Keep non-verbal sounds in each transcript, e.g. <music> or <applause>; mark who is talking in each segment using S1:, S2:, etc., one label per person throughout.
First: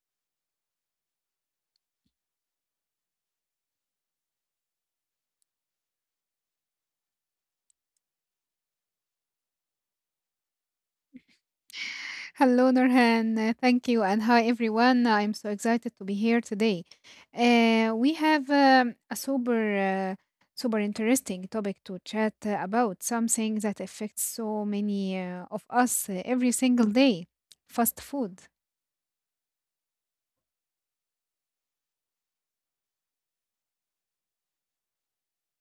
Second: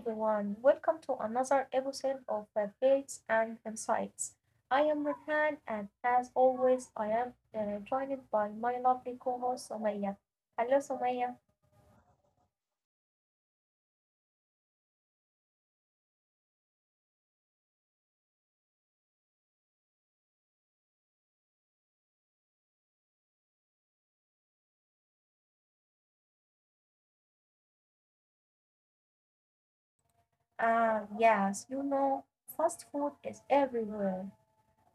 S1: everyone, welcome to another episode of Faiths and Insights. I am Rehan, and as always, I am joined by my lovely co host Somaya. Hello, Somaya.
S2: Hello, Nurhan. Thank you. And hi, everyone. I'm so excited to be here today. We have a super interesting topic to chat about something that affects so many of us every single day, fast food.
S1: Ah, yes, you know, fast food is everywhere.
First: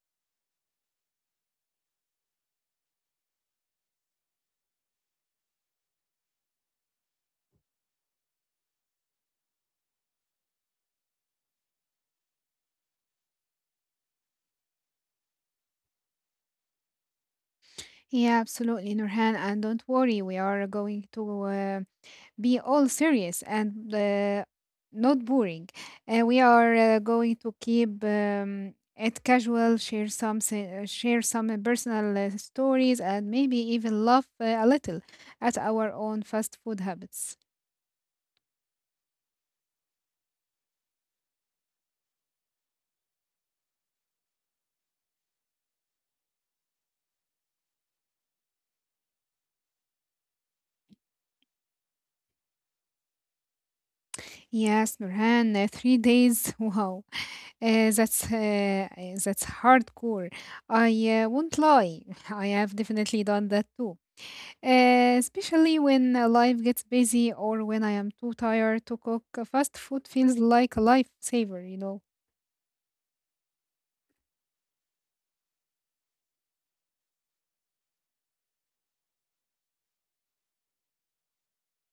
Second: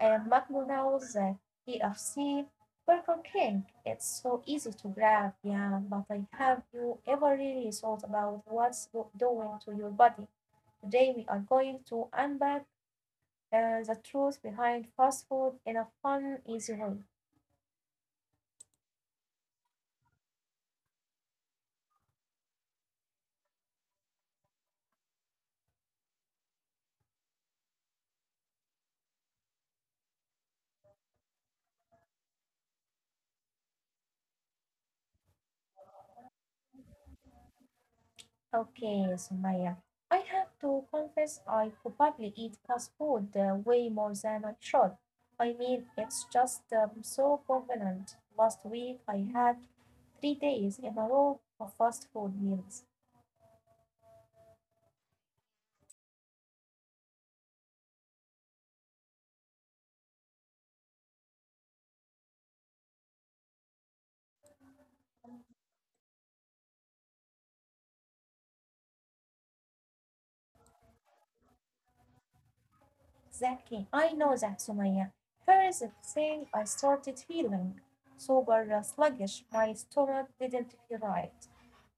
S1: And McDonald's, KFC, Burger King, it's so easy to grab, yeah. But I have you ever really thought about what's doing to your body? Today we are going to unpack the truth behind fast food in a fun, easy way.
S2: Yeah, absolutely, Nurhan. And don't worry, we are going to be all serious and not boring. We are going to keep it casual, share some personal stories, and maybe even laugh a little at our own fast food habits.
S1: Okay, Sumaya, I have to confess I probably eat fast food way more than I should. I mean, it's just so convenient. Last week I had 3 days in a row of fast food meals.
S2: Yes, Nurhan, three days. <laughs> Wow, that's hardcore. I won't lie, <laughs> I have definitely done that too. Especially when life gets busy or when I am too tired to cook, fast food feels like a lifesaver, you know.
S1: Exactly, I know that, Sumaya. First thing I started feeling super sluggish. My stomach didn't feel right.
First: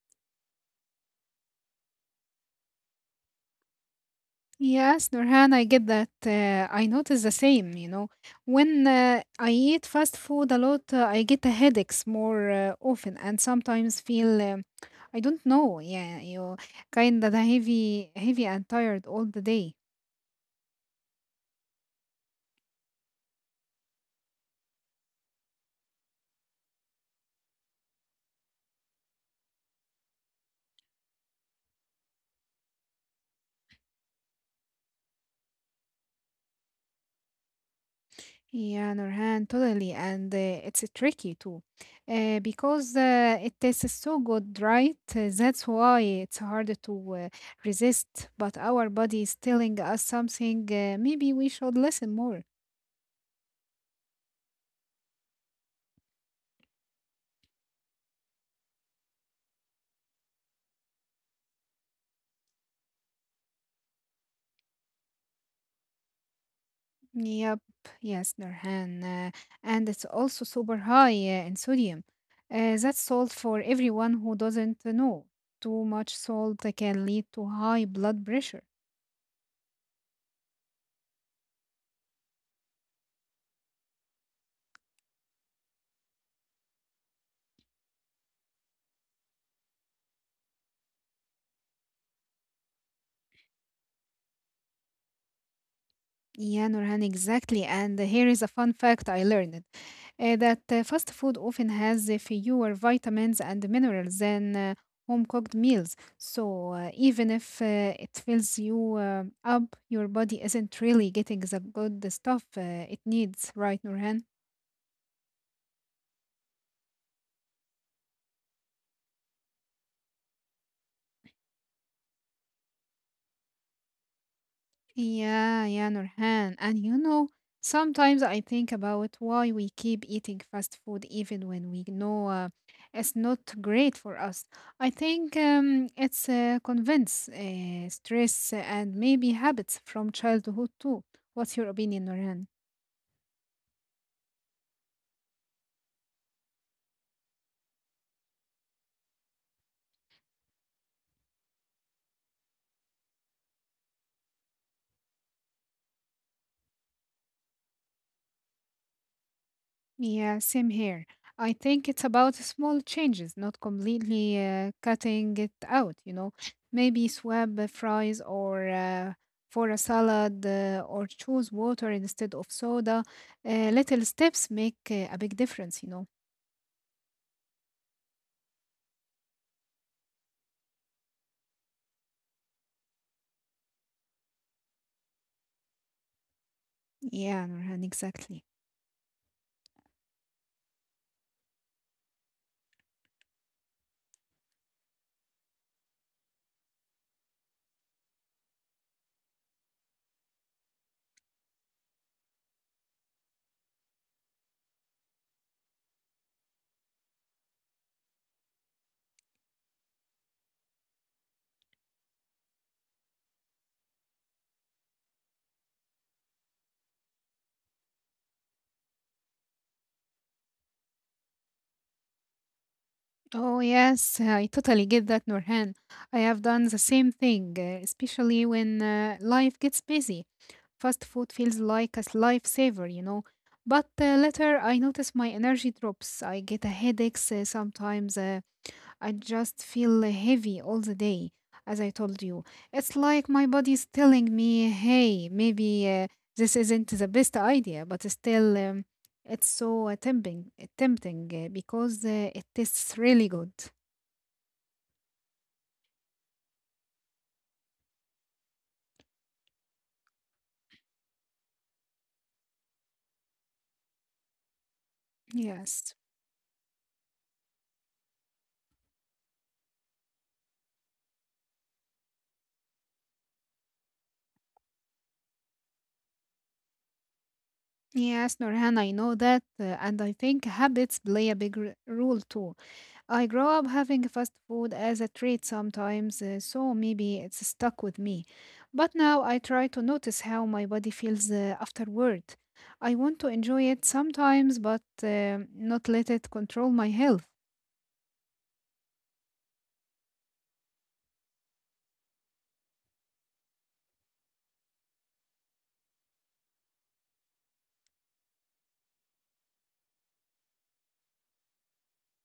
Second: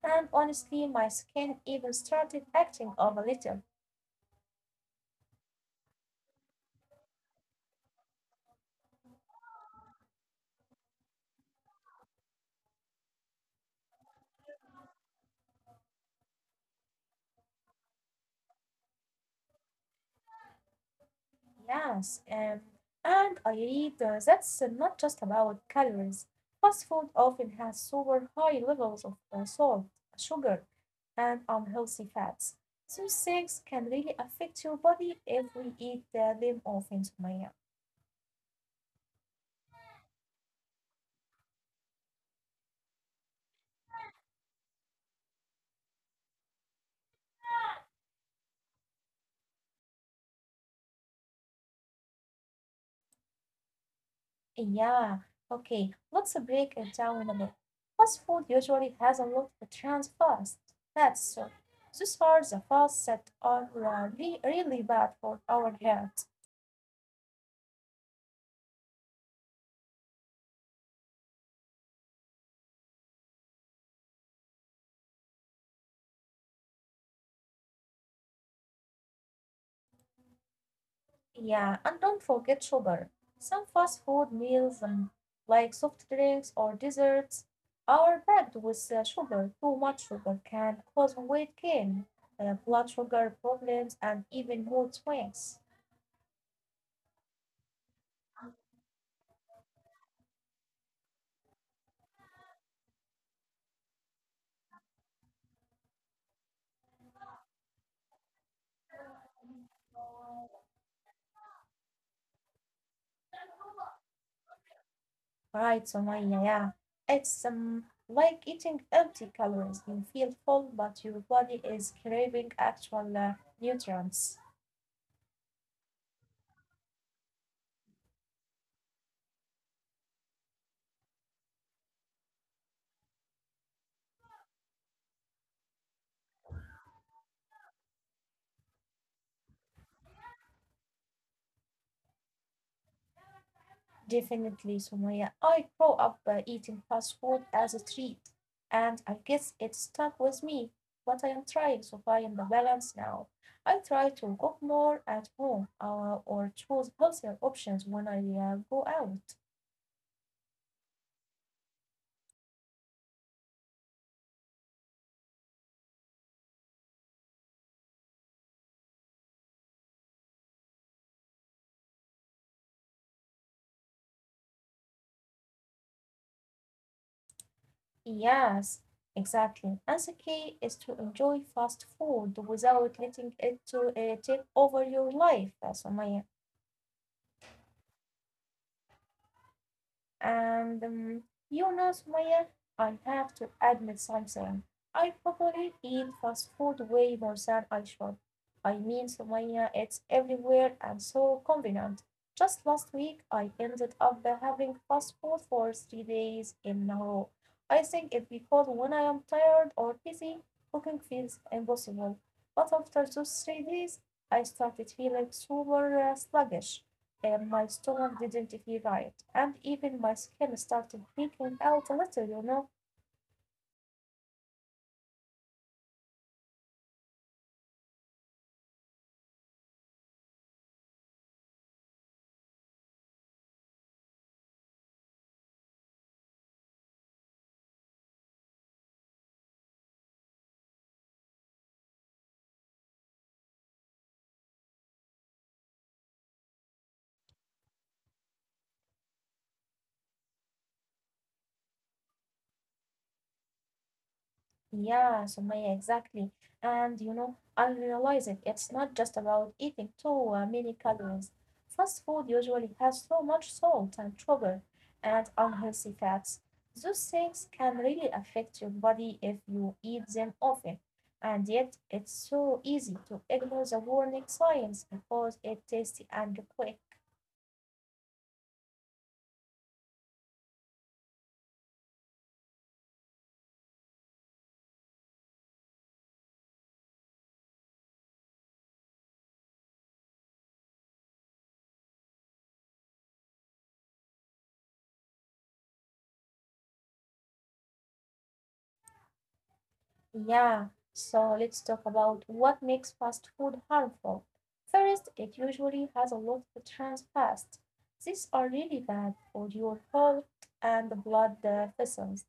S1: And honestly, my skin even started acting up a little.
S2: Yes, Nurhan, I get that. I notice the same, you know. When I eat fast food a lot, I get the headaches more often and sometimes feel, I don't know, yeah, you kind of heavy and tired all the day.
S1: Yes, and I read that's not just about calories. Fast food often has super high levels of salt, sugar, and unhealthy fats. Those things can really affect your body if we eat them often, Sumaya.
S2: Yeah, Nurhan, totally. And it's tricky too, because it tastes so good, right? That's why it's hard to resist, but our body is telling us something. Maybe we should listen more.
S1: Hey, yeah, okay, let's break it down a bit. Fast food usually has a lot of trans fast fats. That's so. Those are the fats that are really bad for our health.
S2: Yep, yes, Nurhan. And it's also super high in sodium. That's salt for everyone who doesn't know. Too much salt can lead to high blood pressure.
S1: Yeah, and don't forget sugar. Some fast food meals, like soft drinks or desserts, are packed with sugar. Too much sugar can cause weight gain, blood sugar problems, and even mood swings.
S2: Yeah, Nurhan, exactly. And here is a fun fact I learned that fast food often has fewer vitamins and minerals than home cooked meals. So even if it fills you up, your body isn't really getting the good stuff it needs, right, Nurhan?
S1: Right, Somaya, yeah. It's like eating empty calories. You feel full, but your body is craving actual nutrients.
S2: Yeah, yeah, Nurhan. And you know, sometimes I think about why we keep eating fast food even when we know it's not great for us. I think it's convince, stress, and maybe habits from childhood too. What's your opinion, Nurhan?
S1: Definitely, Somaya. I grew up eating fast food as a treat, and I guess it stuck with me. But I am trying to find the balance now. I try to cook more at home or choose healthier options when I go out.
S2: Yeah, same here. I think it's about small changes, not completely cutting it out, you know. Maybe swap the fries or for a salad or choose water instead of soda. Little steps make a big difference, you know.
S1: Yes, exactly. And the key is to enjoy fast food without letting it to take over your life, Sumaya.
S2: Yeah, Nurhan, exactly.
S1: And you know, Sumaya, I have to admit something. I probably eat fast food way more than I should. I mean, Sumaya, it's everywhere and so convenient. Just last week, I ended up having fast food for 3 days in a row. I think it's because when I am tired or busy, cooking feels impossible. But after those 3 days, I started feeling super sluggish and my stomach didn't feel right, and even my skin started peeling out a little, you know.
S2: Oh, yes, I totally get that, Nurhan. I have done the same thing, especially when life gets busy. Fast food feels like a lifesaver, you know. But later, I notice my energy drops. I get a headaches sometimes. I just feel heavy all the day, as I told you. It's like my body's telling me, "Hey, maybe this isn't the best idea," but still, it's so tempting because it tastes really good.
S1: Yeah, Sumaya, exactly. And you know, I realized it. It's not just about eating too many calories. Fast food usually has so much salt and sugar and
S2: Yes.
S1: unhealthy fats. Those things can really affect your body if you eat them often. And yet, it's so easy to ignore the warning signs because it's tasty and quick.
S2: Yes, Norhan, I know that, and I think habits play a big role too. I grow up having fast food as a treat sometimes, so maybe it's stuck with me. But now I try to notice how my body feels afterward. I want to enjoy it sometimes, but not let it control my health.
S1: Yeah, so let's talk about what makes fast food harmful. First, it usually has a lot of trans fats. These are really bad for your heart and the blood vessels.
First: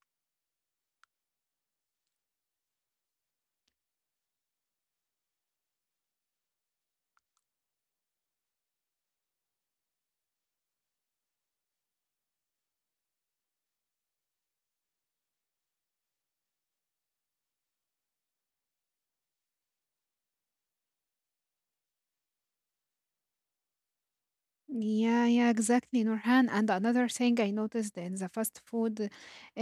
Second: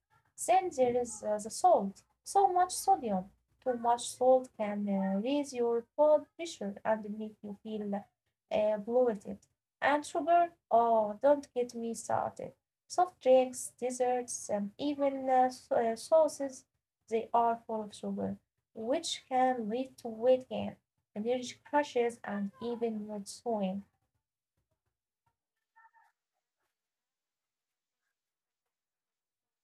S1: Then there is the salt, so much sodium. Too much salt can raise your blood pressure and make you feel bloated. And sugar, oh, don't get me started. Soft drinks, desserts, and even sauces they are full of sugar, which can lead to weight gain, allergic crashes, and even mood swing.
S2: Yeah, yeah, exactly, Nurhan. And another thing I noticed in the fast food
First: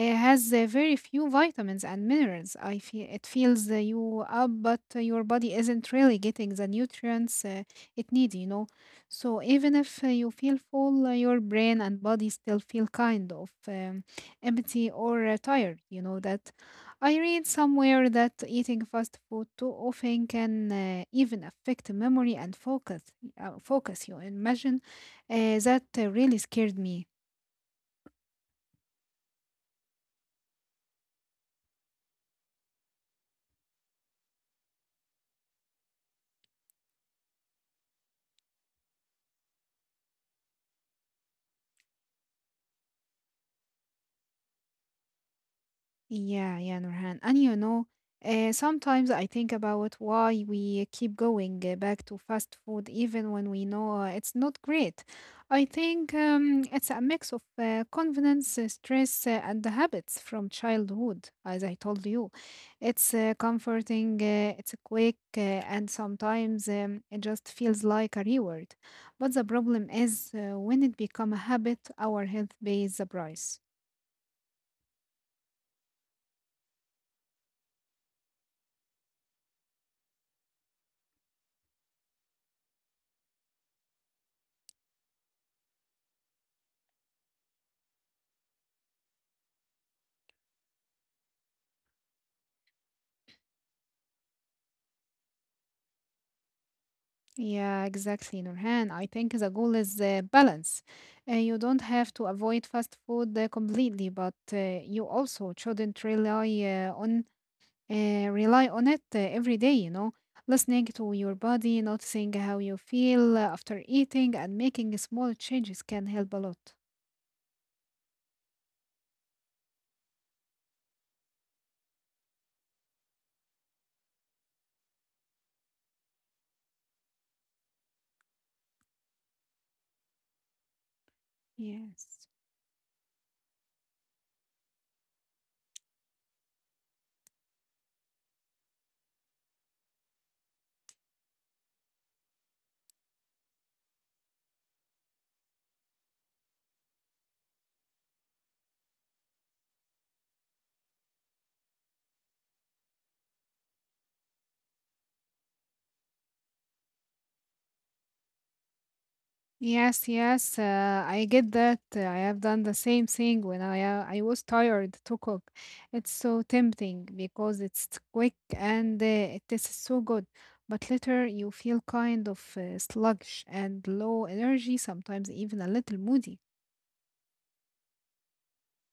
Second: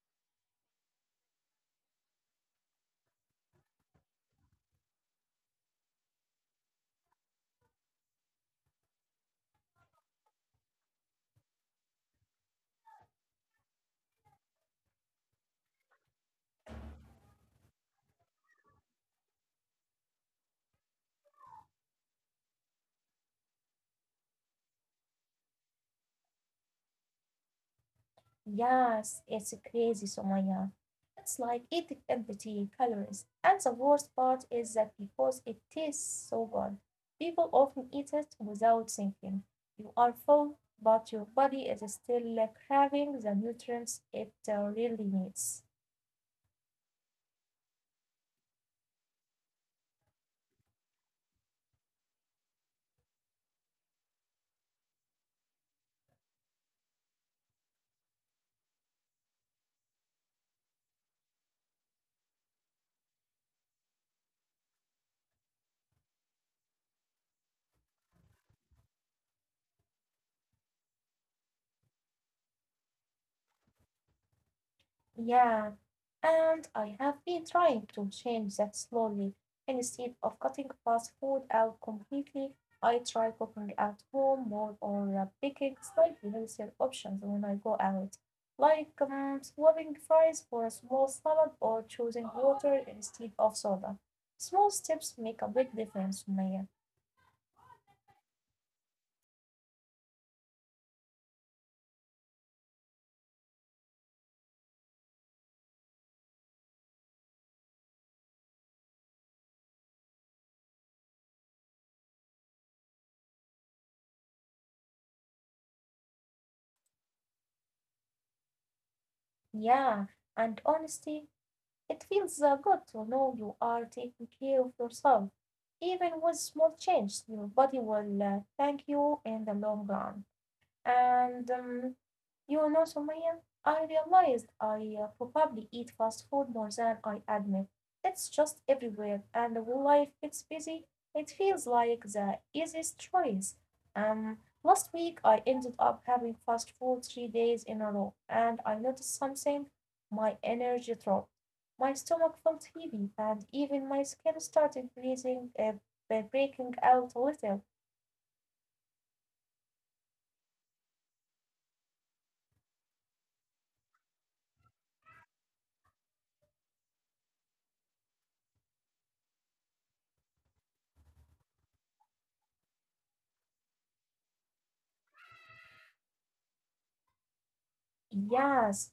S2: has very few vitamins and minerals. I feel it fills you up, but your body isn't really getting the nutrients it needs, you know. So even if you feel full, your brain and body still feel kind of empty or tired. You know that. I read somewhere that eating fast food too often can even affect memory and focus. Focus, you imagine that really scared me.
S1: Yes, it's crazy, Somaya. It's like eating empty calories. And the worst part is that because it tastes so good, people often eat it without thinking. You are full, but your body is still craving the nutrients it really needs.
S2: Yeah, yeah, Nurhan. And you know, sometimes I think about why we keep going back to fast food even when we know it's not great. I think it's a mix of confidence, stress, and the habits from childhood, as I told you. It's comforting, it's quick, and sometimes it just feels like a reward. But the problem is when it becomes a habit, our health pays the price.
S1: Yeah, and I have been trying to change that slowly. Instead of cutting fast food out completely, I try cooking at home more or picking slightly healthier options when I go out, like swapping fries for a small salad or choosing water instead of soda. Small steps make a big difference, Maya.
S2: Yeah, exactly, Nurhan. I think the goal is balance. You don't have to avoid fast food completely, but you also shouldn't rely on it every day, you know. Listening to your body, noticing how you feel after eating, and making small changes can help a lot.
S1: Yeah, and honestly, it feels good to know you are taking care of yourself. Even with small changes, your body will thank you in the long run. And
S2: Yes.
S1: you know, Sumaya, I realized I probably eat fast food more than I admit. It's just everywhere, and when life gets busy, it feels like the easiest choice. Um, Last week I ended up having fast food 3 days in a row, and I noticed something. My energy dropped. My stomach felt heavy, and even my skin started breaking out a little.
S2: Yes, yes, I get that. I have done the same thing when I was tired to cook. It's so tempting because it's quick and it tastes so good. But later you feel kind of sluggish and low energy, sometimes even a little moody.
S1: Yes,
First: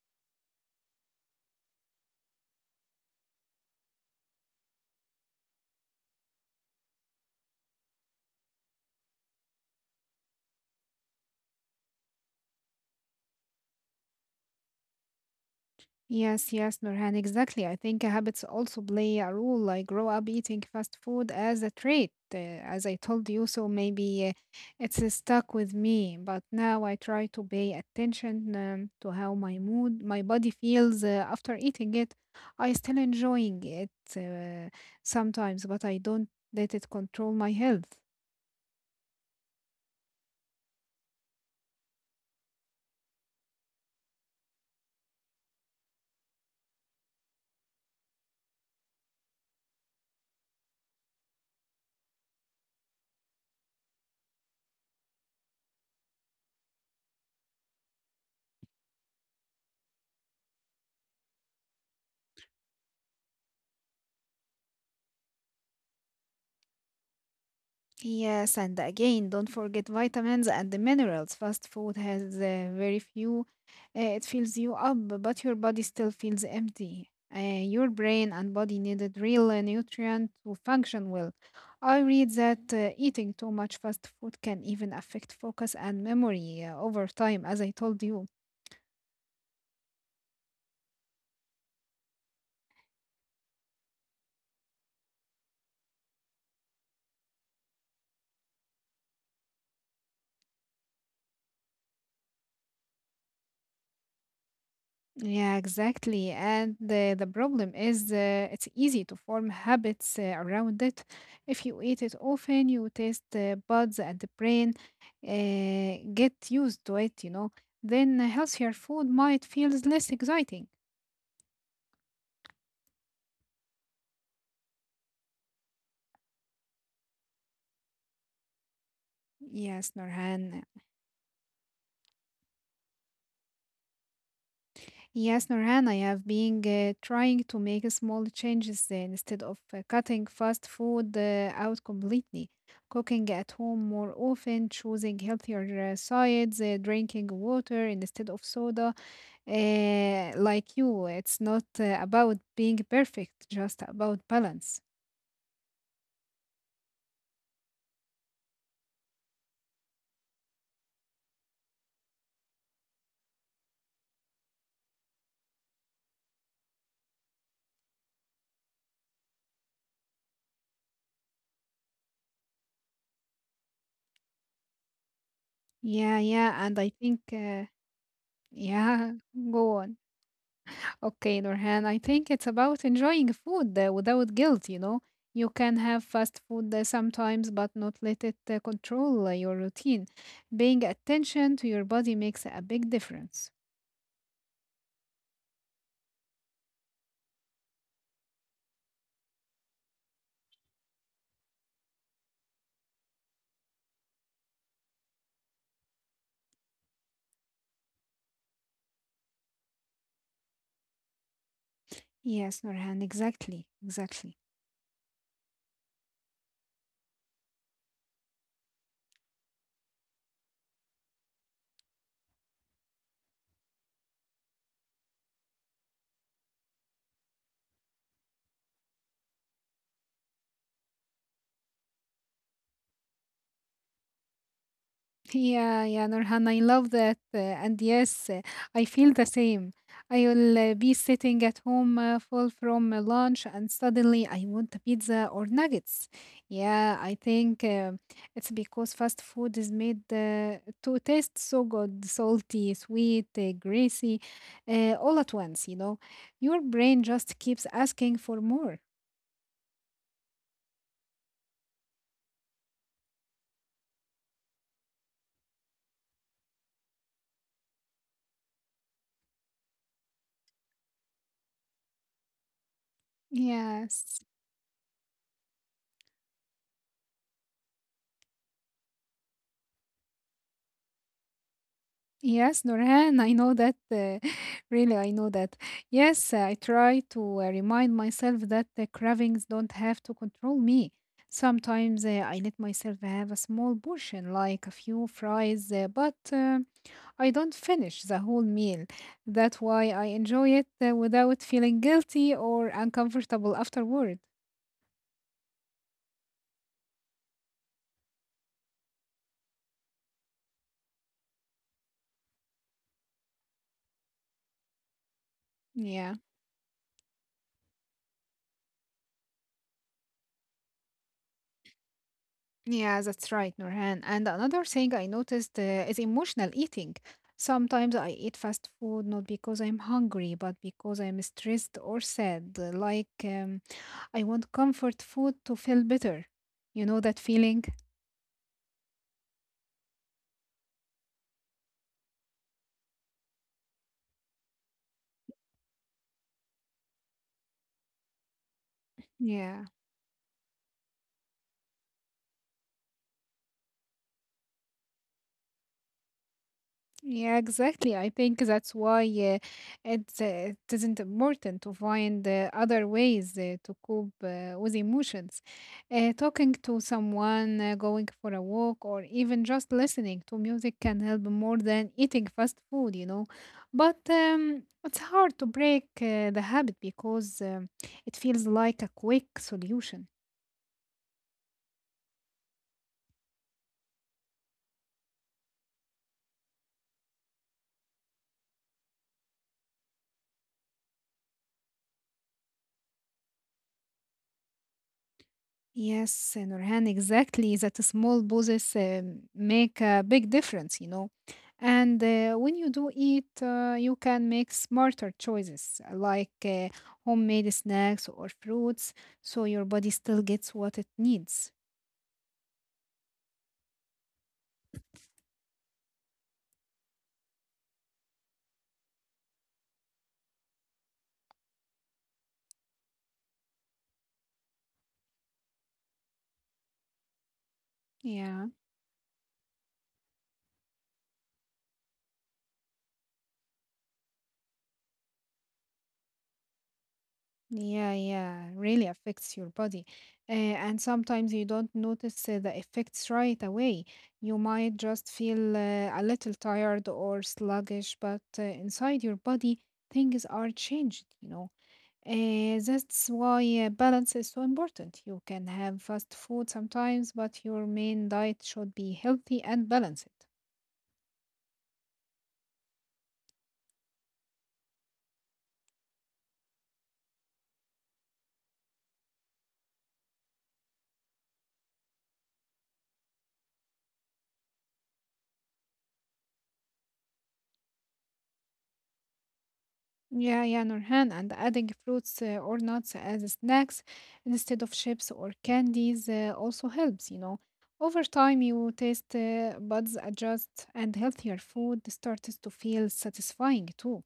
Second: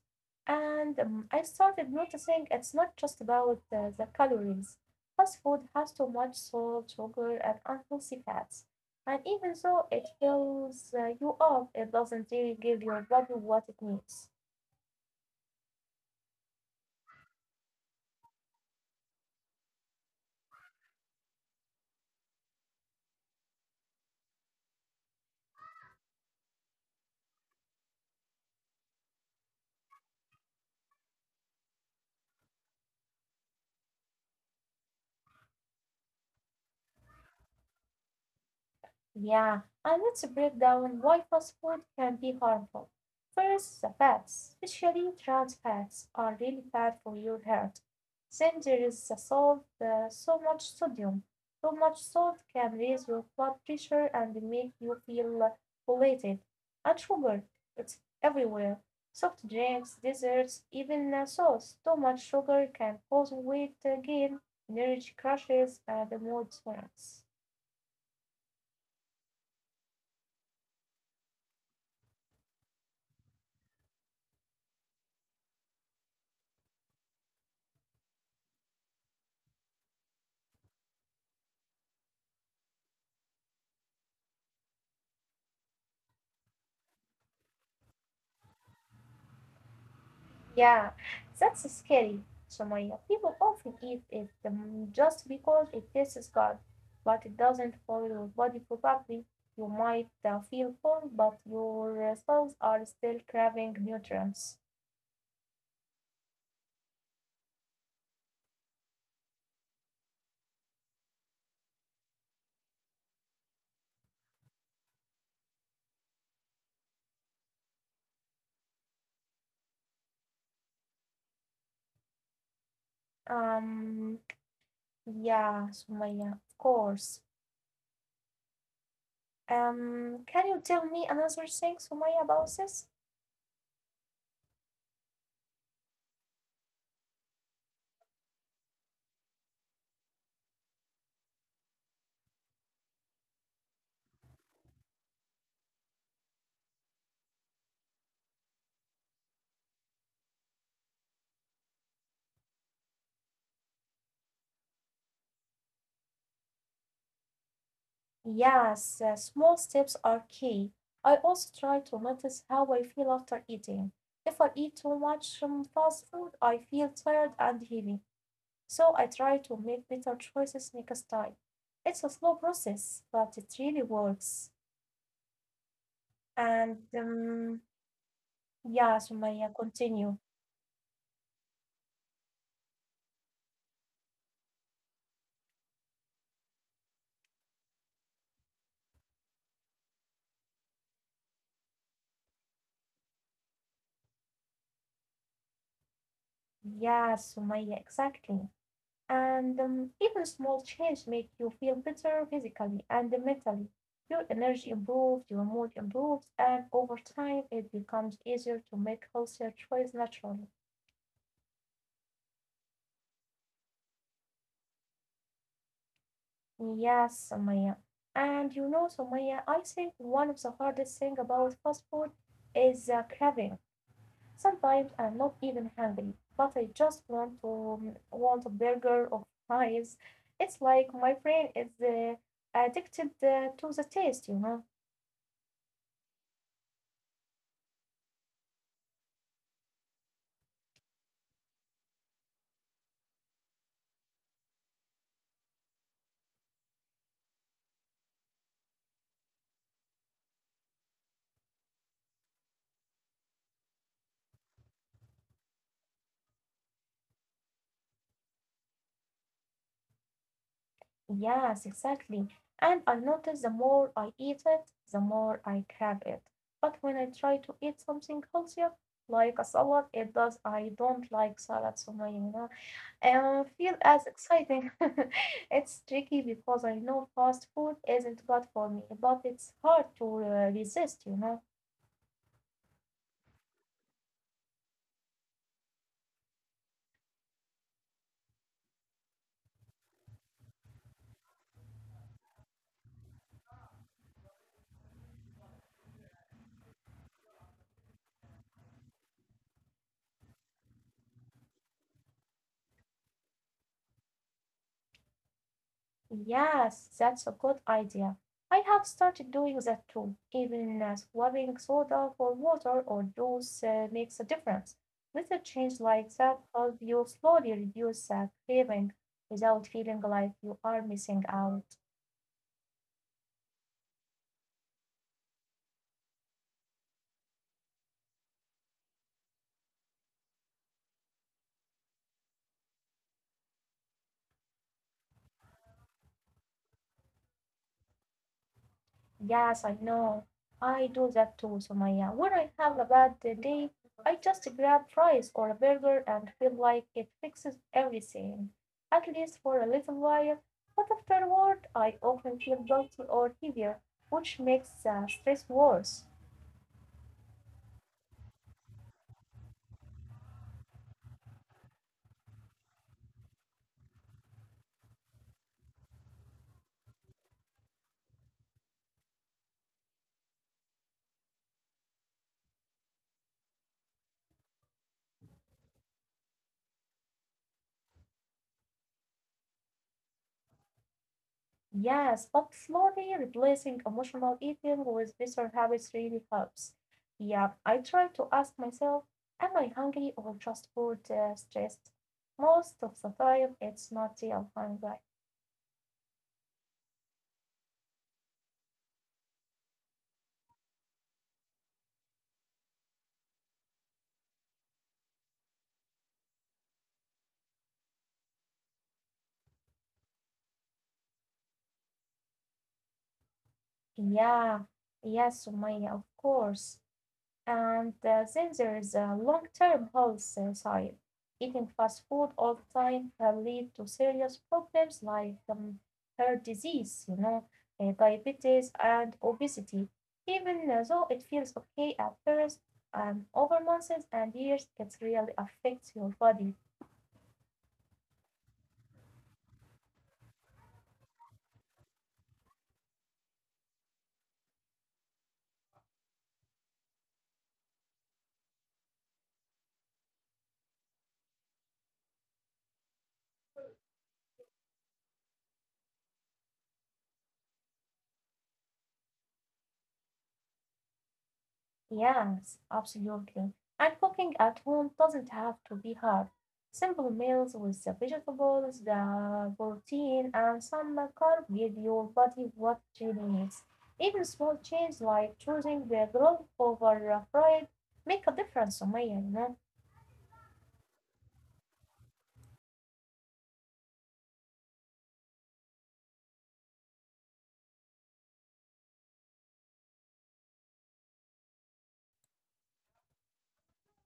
S1: and I started noticing it's not just about the calories. Fast food has too much salt, sugar, and unhealthy fats. And even though it fills you up, it doesn't really give your body what it needs.
S2: Yes, yes, Nurhan, exactly. I think habits also play a role. I grow up eating fast food as a trait, as I told you, so maybe it's stuck with me. But now I try to pay attention to how my mood, my body feels after eating it. I still enjoying it uh, sometimes, but I don't let it control my health.
S1: Yeah, and let's break down why fast food can be harmful. First, the fats, especially trans fats, are really bad for your health. Then there is the salt, so much sodium. Too much salt can raise your blood pressure and make you feel bloated. And sugar, it's everywhere. Soft drinks, desserts, even sauce. Too much sugar can cause weight gain, energy crashes, and mood swings.
S2: Yes, and again, don't forget vitamins and the minerals. Fast food has very few. It fills you up, but your body still feels empty. Your brain and body needed real nutrient to function well. I read that eating too much fast food can even affect focus and memory over time, as I told you.
S1: Yeah, that's scary, Sumaya. People often eat it just because it tastes good, but it doesn't for your body properly. You might feel full, but your cells are still craving nutrients.
S2: Yeah, exactly. And the problem is it's easy to form habits around it. If you eat it often, you taste the buds and the brain get used to it, you know. Then healthier food might feel less exciting.
S1: Um, yeah, Sumaya, of course.
S2: Yes, Norhan,
S1: Can you tell me another thing, Sumaya, about this?
S2: yes, Nurhan, I have been trying to make small changes instead of cutting fast food out completely. Cooking at home more often, choosing healthier sides, drinking water instead of soda. Like you, it's not about being perfect, just about balance.
S1: Yes, small steps are key. I also try to notice how I feel after eating. If I eat too much fast food, I feel tired and heavy, so I try to make better choices next time. It's a slow process, but it really works.
S2: Yeah, yeah, and
S1: And
S2: I think, uh,
S1: yeah,
S2: yeah, <laughs>
S1: Sumaya,
S2: go on.
S1: continue.
S2: Okay, Nurhan, I think it's about enjoying food without guilt, you know. You can have fast food sometimes, but not let it control your routine. Paying attention to your body makes a big difference.
S1: Yeah, Sumaya, exactly. And even small change make you feel better physically and mentally. Your energy improves, your mood improves, and over time it becomes easier to make healthier choices naturally.
S2: Yes, Nurhan, exactly, exactly.
S1: Yes, Sumaya. And you know, Sumaya, I think one of the hardest things about fast food is craving. Sometimes I'm not even hungry, but I just want a burger or fries. It's like my brain is addicted to the taste, you know.
S2: Yeah, yeah, Nurhan, I love that. And yes, I feel the same. I will be sitting at home full from lunch and suddenly I want a pizza or nuggets. Yeah, I think it's because fast food is made to taste so good, salty, sweet, greasy, all at once, you know. Your brain just keeps asking for more.
S1: Yes, exactly. And I notice the more I eat it, the more I crave it. But when I try to eat something healthier, like a salad, it does. I don't like salad so much, you know. I feel as
S2: Yes.
S1: exciting. <laughs> It's tricky because I know fast food isn't good for me, but it's hard to resist, you know.
S2: Yes, Nurhan, I know that. <laughs> Really, I know that. Yes, I try to remind myself that the cravings don't have to control me. Sometimes I let myself have a small portion, like a few fries, but I don't finish the whole meal. That's why I enjoy it without feeling guilty or uncomfortable afterward.
S1: Yes, that's a good idea. I have started doing that too. Even swapping soda for water or juice makes a difference. Little change
S2: Yeah.
S1: like that help you slowly reduce that craving without feeling like you are missing out.
S2: Yeah, that's right, Nurhan. And another thing I noticed is emotional eating. Sometimes I eat fast food not because I'm hungry, but because I'm stressed or sad. Like I want comfort food to feel better. You know that feeling?
S1: Yes, I know. I do that too, Sumaya. When I have a bad day, I just grab fries or a burger and feel like it fixes everything, at least for
S2: Yeah.
S1: a little while. But afterward, I often feel guilty or heavier, which makes the stress worse.
S2: Yeah, exactly. I think that's why it's, uh, it isn't important to find other ways to cope with emotions. Talking to someone, going for a walk, or even just listening to music can help more than eating fast food, you know. But it's hard to break the habit because it feels like a quick solution.
S1: Yes, but slowly replacing emotional eating with better habits really helps. Yeah, I try to ask myself, am I hungry or just food stressed? Most of the time, it's not real hunger.
S2: Yes, Nurhan, exactly. That small pauses make a big difference, you know. And when you do eat, you can make smarter choices like homemade snacks or fruits, so your body still gets what it needs.
S1: Yeah, yes, Sumaya, of course. And then there is a long-term health side. Eating fast food all the time can lead to serious problems like heart disease, you know,
S2: Yeah.
S1: diabetes and obesity. Even though it feels okay at first, over months and years, it really affects your body.
S2: Yeah, yeah, really affects your body. And sometimes you don't notice the effects right away. You might just feel a little tired or sluggish, but inside your body, things are changed, you know. That's why balance is so important. You can have fast food sometimes, but your main diet should be healthy and balanced.
S1: Yes, absolutely. And cooking at home doesn't have to be hard. Simple meals with the vegetables, the protein, and some carb give your body what it needs. Even small changes like choosing the grilled over fried make a difference, Sumaya, you know?
S2: Yeah, yeah, Nurhan, and adding fruits or nuts as snacks instead of chips or candies also helps, you know. Over time, your taste buds adjust, and healthier food starts to feel satisfying too.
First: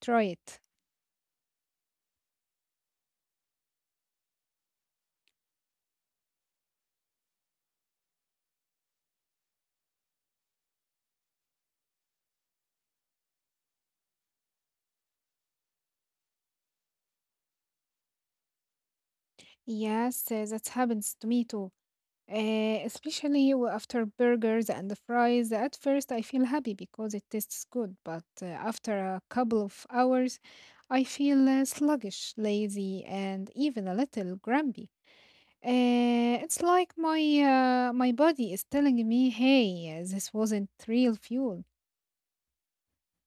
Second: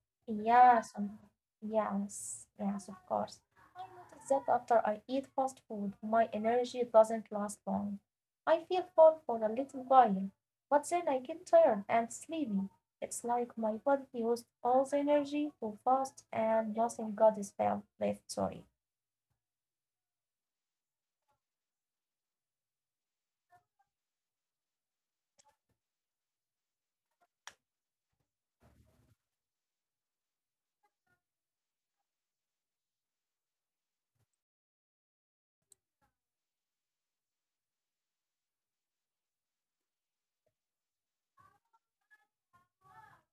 S2: Try it.
S1: Yes, um, yes, of course. Found that after I eat fast food my energy doesn't last long. I feel full for a little while, but then I get tired and sleepy. It's like my body used all the energy for fast and nothing got is left. Sorry.
S2: Yes, that happens to me too. Especially after burgers and fries. At first, I feel happy because it tastes good, but after a couple of hours, I feel sluggish, lazy, and even a little grumpy. It's like my body is telling me, "Hey, this wasn't real fuel."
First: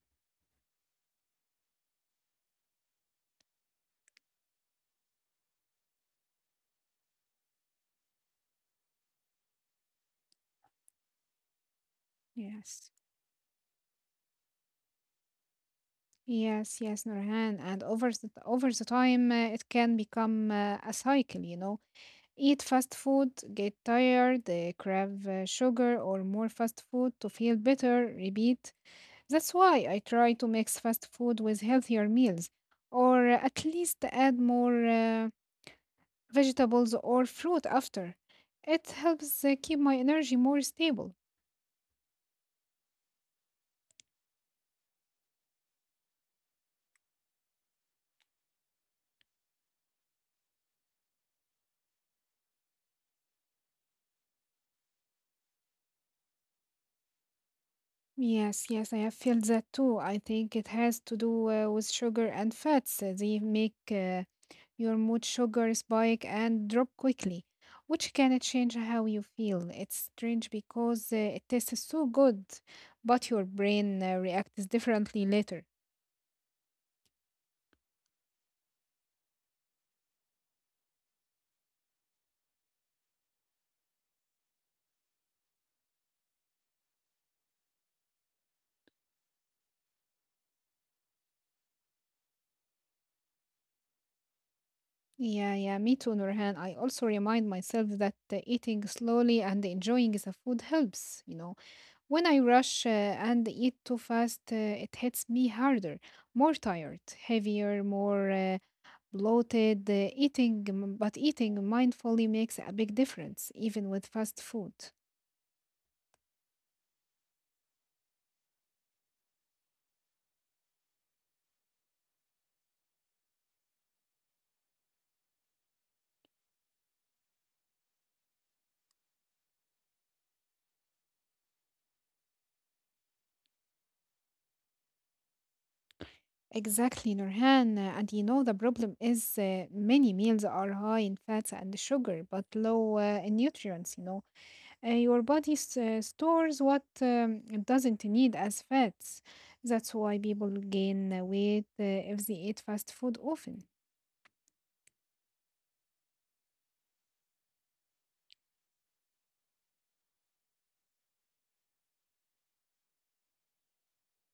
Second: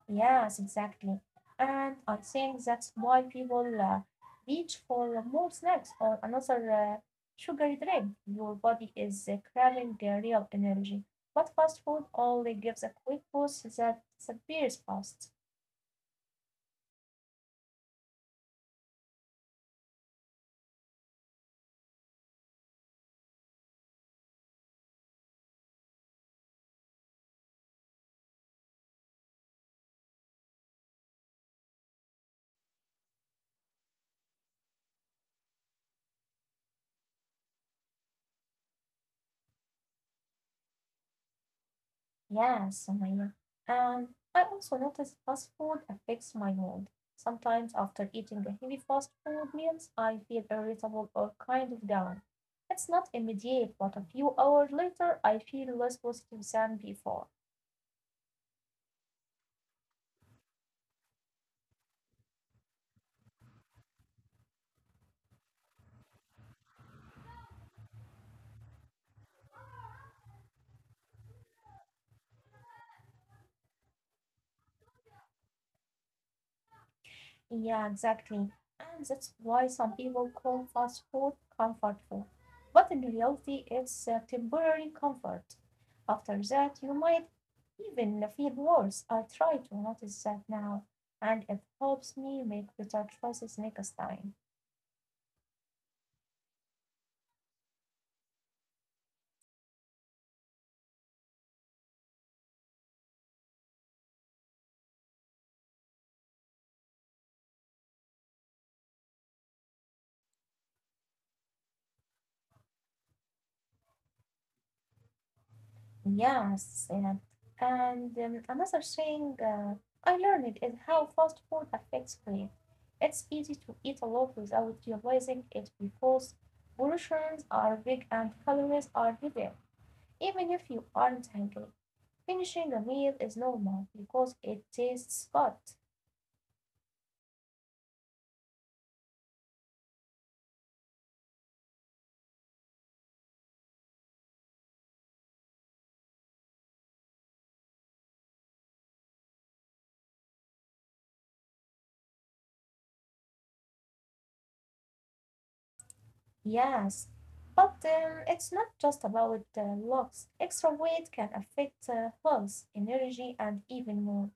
S1: Yes, exactly. And I think that's why people reach for more snacks or another sugary drink. Your body is craving real energy. But fast food only gives
S2: Yes.
S1: a quick boost that disappears fast.
S2: Yes, yes, Nurhan. And over the time, it can become a cycle, you know. Eat fast food, get tired, crave sugar or more fast food to feel better, repeat. That's why I try to mix fast food with healthier meals or at least add more vegetables or fruit after. It helps keep my energy more stable.
S1: Yeah, Sumaya. And I also notice fast food affects my mood. Sometimes after eating a heavy fast food meals, I feel irritable or kind of down. It's not immediate, but a few hours later, I feel less positive than before.
S2: Yes, yes, I have felt that too. I think it has to do with sugar and fats. They make your mood sugar spike and drop quickly, which can change how you feel. It's strange because it tastes so good, but your brain reacts differently later.
S1: Yeah, exactly. And that's why some people call fast food comfort food. But in reality, it's a temporary comfort. After that, you might even feel worse. I try to notice that now, and it helps me make better choices next time.
S2: Yeah, yeah, me too, Nurhan. I also remind myself that eating slowly and enjoying the food helps. You know, when I rush and eat too fast, it hits me harder, more tired, heavier, more bloated, but eating mindfully makes a big difference, even with fast food.
S1: Yes, yeah. And Another thing, I learned is how fast food affects brain. It's easy to eat a lot without realizing it because portions are big and calories are hidden, even if you aren't hungry. Finishing a meal is normal because it tastes good.
S2: Exactly, Nurhan. And you know, the problem is many meals are high in fats and sugar, but low in nutrients, you know. Your body stores what it doesn't need as fats. That's why people gain weight if they eat fast food often.
S1: Yes, but it's not just about looks. Extra weight can affect health, energy, and even mood.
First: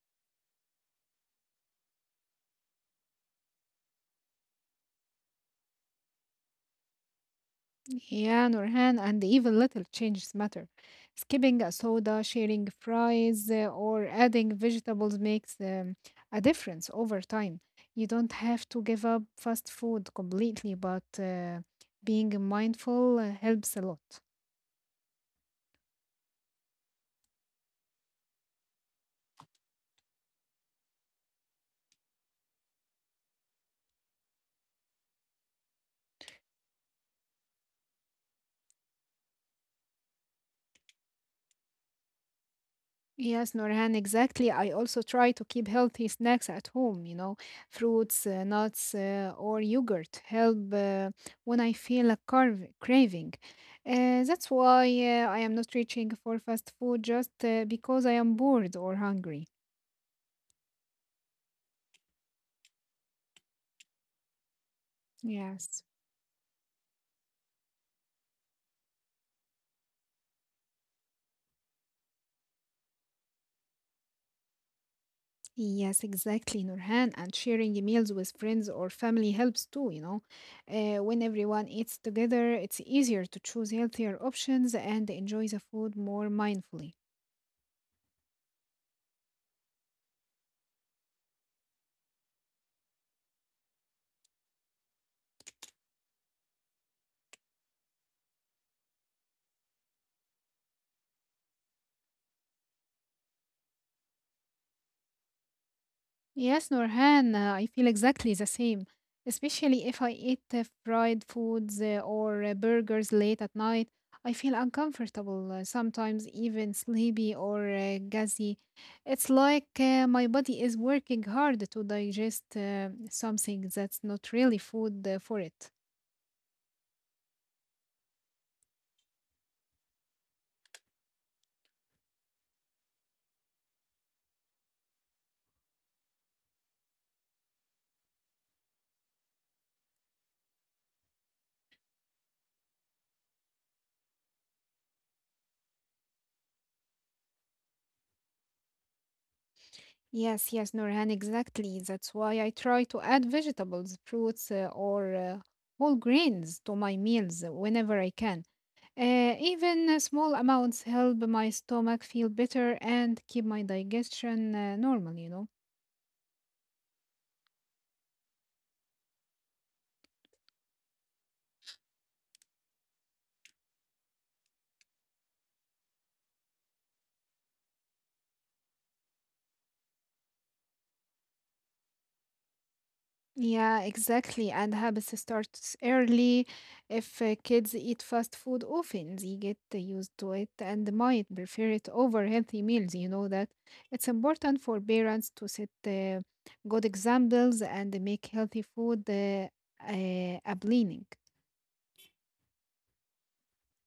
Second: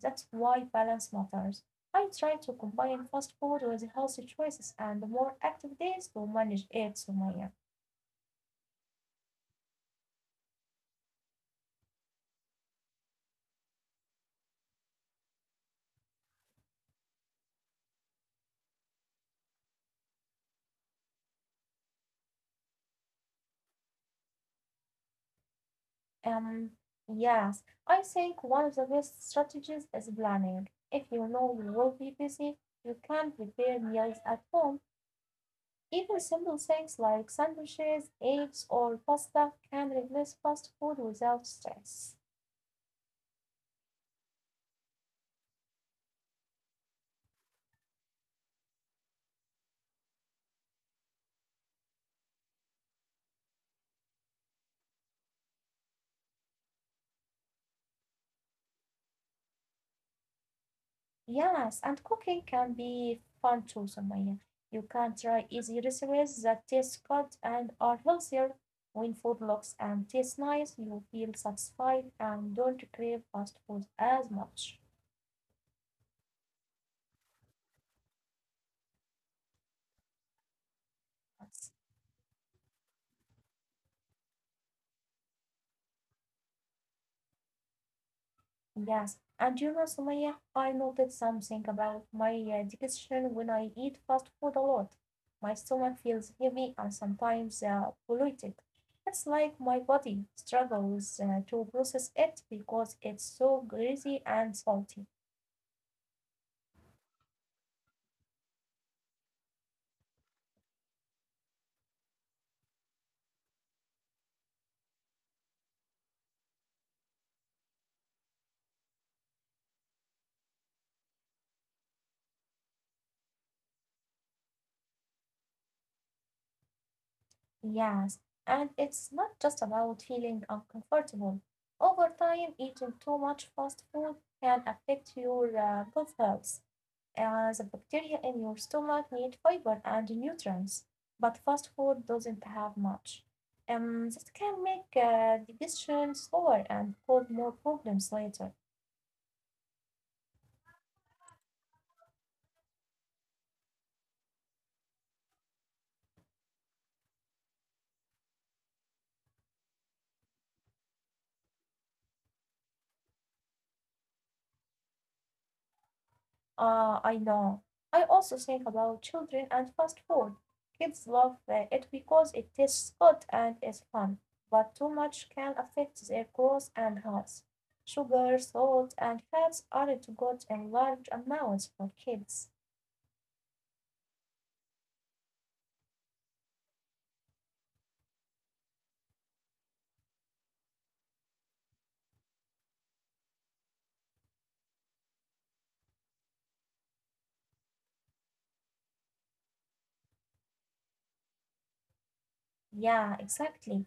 S1: That's why balance matters. I try to combine fast food with healthy choices and more active days to manage it, Sumaya.
S2: Yeah, Nurhan, and even little changes matter. Skipping a soda, sharing fries, or adding vegetables makes a difference over time. You don't have to give up fast food completely, but being mindful helps a lot.
S1: Um, yes, I think one of the best strategies is planning. If you know you will be busy, you can prepare meals at home. Even simple things like sandwiches, eggs, or pasta can replace fast food without stress.
S2: Yes, Norhan, exactly. I also try to keep healthy snacks at home, you know, fruits, nuts, or yogurt help when I feel a craving. That's why I am not reaching for fast food just because I am bored or hungry.
S1: Yes, and cooking can be fun too, Sumaya. You can try easy
S2: Yes.
S1: recipes that taste good and are healthier. When food looks and tastes nice, you feel satisfied and don't crave fast food as much.
S2: Yes, exactly, Nurhan. And sharing the meals with friends or family helps too, you know. When everyone
S1: Yes.
S2: eats together, it's easier to choose healthier options and enjoy the food more mindfully.
S1: Yes, and you know, Sumaya, I noticed something about my digestion when I eat fast food a lot. My stomach feels heavy and sometimes bloated. It's like my body struggles to process it because it's so greasy and salty.
S2: Yes, Nurhan, I feel exactly the same, especially if I eat fried foods or burgers late at night. I feel uncomfortable, sometimes even sleepy or gassy. It's like my body is working hard to digest something that's not really food for it.
S1: Yes, and it's not just about feeling uncomfortable. Over time, eating too much fast food can affect your gut health. The bacteria in your stomach need fiber and nutrients, but fast food doesn't have much. That can make digestion slower and cause more problems later.
S2: Yes, yes, Nurhan, exactly. That's why I try to add vegetables, fruits, or whole grains to my meals whenever I can. Even small amounts help my stomach feel better and keep my digestion normal, you know.
S1: Ah, I know. I also think about children and fast food. Kids love it because it tastes good and is fun, but too much can affect their growth and health. Sugar, salt, and fats aren't good in large amounts for kids.
S2: Yeah, exactly. And habits starts early. If kids eat fast food often, they get used to it and might prefer it over healthy meals. You know that it's important for parents to set good examples and make healthy food appealing.
S1: Yeah, exactly.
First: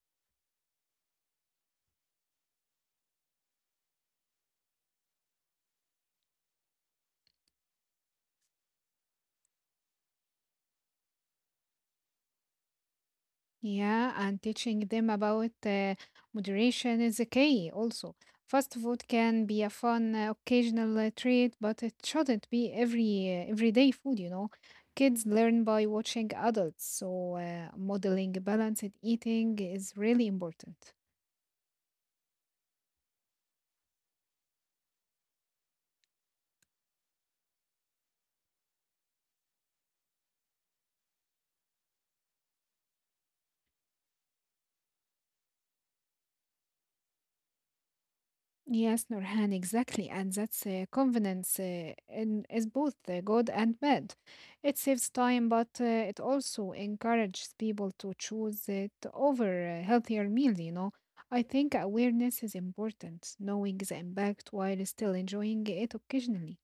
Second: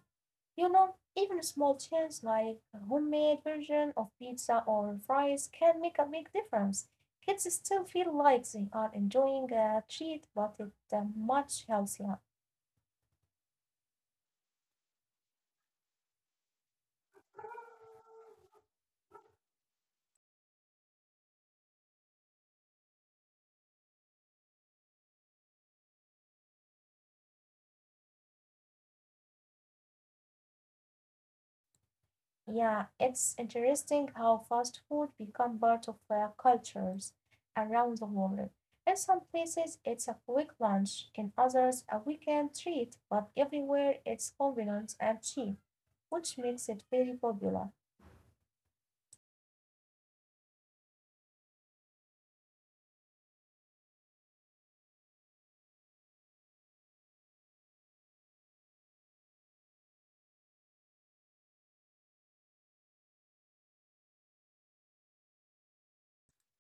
S1: You know, even small changes like a homemade version of pizza or fries can make a big difference. Kids still feel like they are enjoying a treat, but it's much healthier.
S2: Yeah, and teaching them about moderation is a key also. Fast food can be a fun occasional treat, but it shouldn't be every everyday food, you know. Kids learn by watching adults, so modeling balanced eating is really important.
S1: Yeah, it's interesting how fast food become part of cultures around the world. In some places, it's a quick lunch, in others, a weekend treat, but everywhere it's convenient and cheap, which makes it very popular.
S2: Yes, Nurhan, exactly. And that's confidence is both good and bad. It saves time, but it also encourages people to choose it over a healthier meal, you know. I think awareness is important, knowing the impact while still enjoying it occasionally.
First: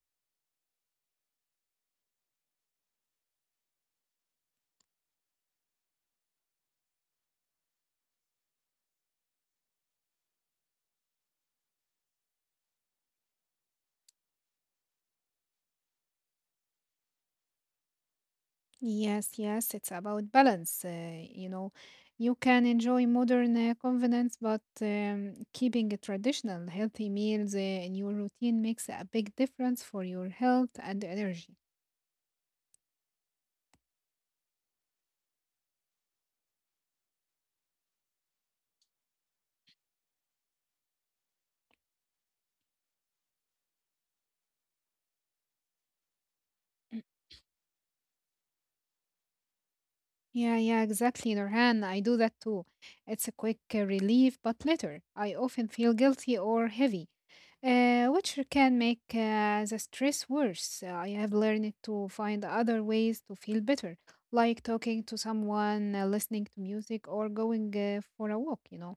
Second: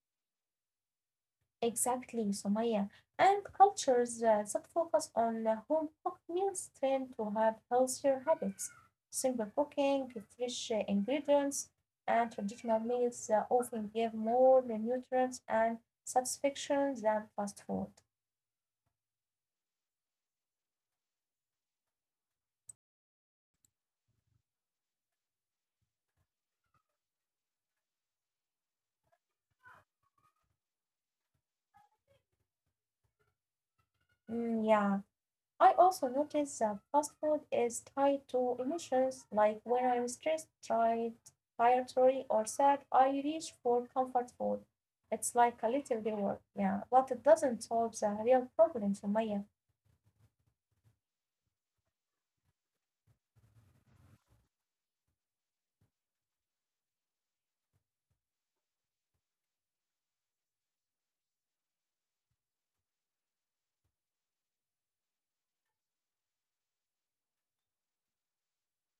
S1: Exactly, Sumaya. And cultures that focus on home cooked meals tend to have healthier habits. Simple cooking, fresh ingredients, and traditional meals often give more nutrients and satisfaction than fast food.
S2: Yes, yes, it's about balance. You know, you can enjoy modern convenience, but keeping a traditional healthy meals in your routine makes a big difference for your health and energy.
S1: Mm, yeah. I also noticed that fast food is tied to emotions, like when I'm stressed, tired, sorry, or sad, I reach for comfort food. It's like a little reward, yeah, but it doesn't solve the real problem, Sumaya.
S2: Yeah, yeah, exactly, Nurhan. I do that too. It's a quick relief, but later I often feel guilty or heavy, which can make the stress worse. I have learned to find other ways to feel better, like talking to someone, listening to music, or going for a walk, you know.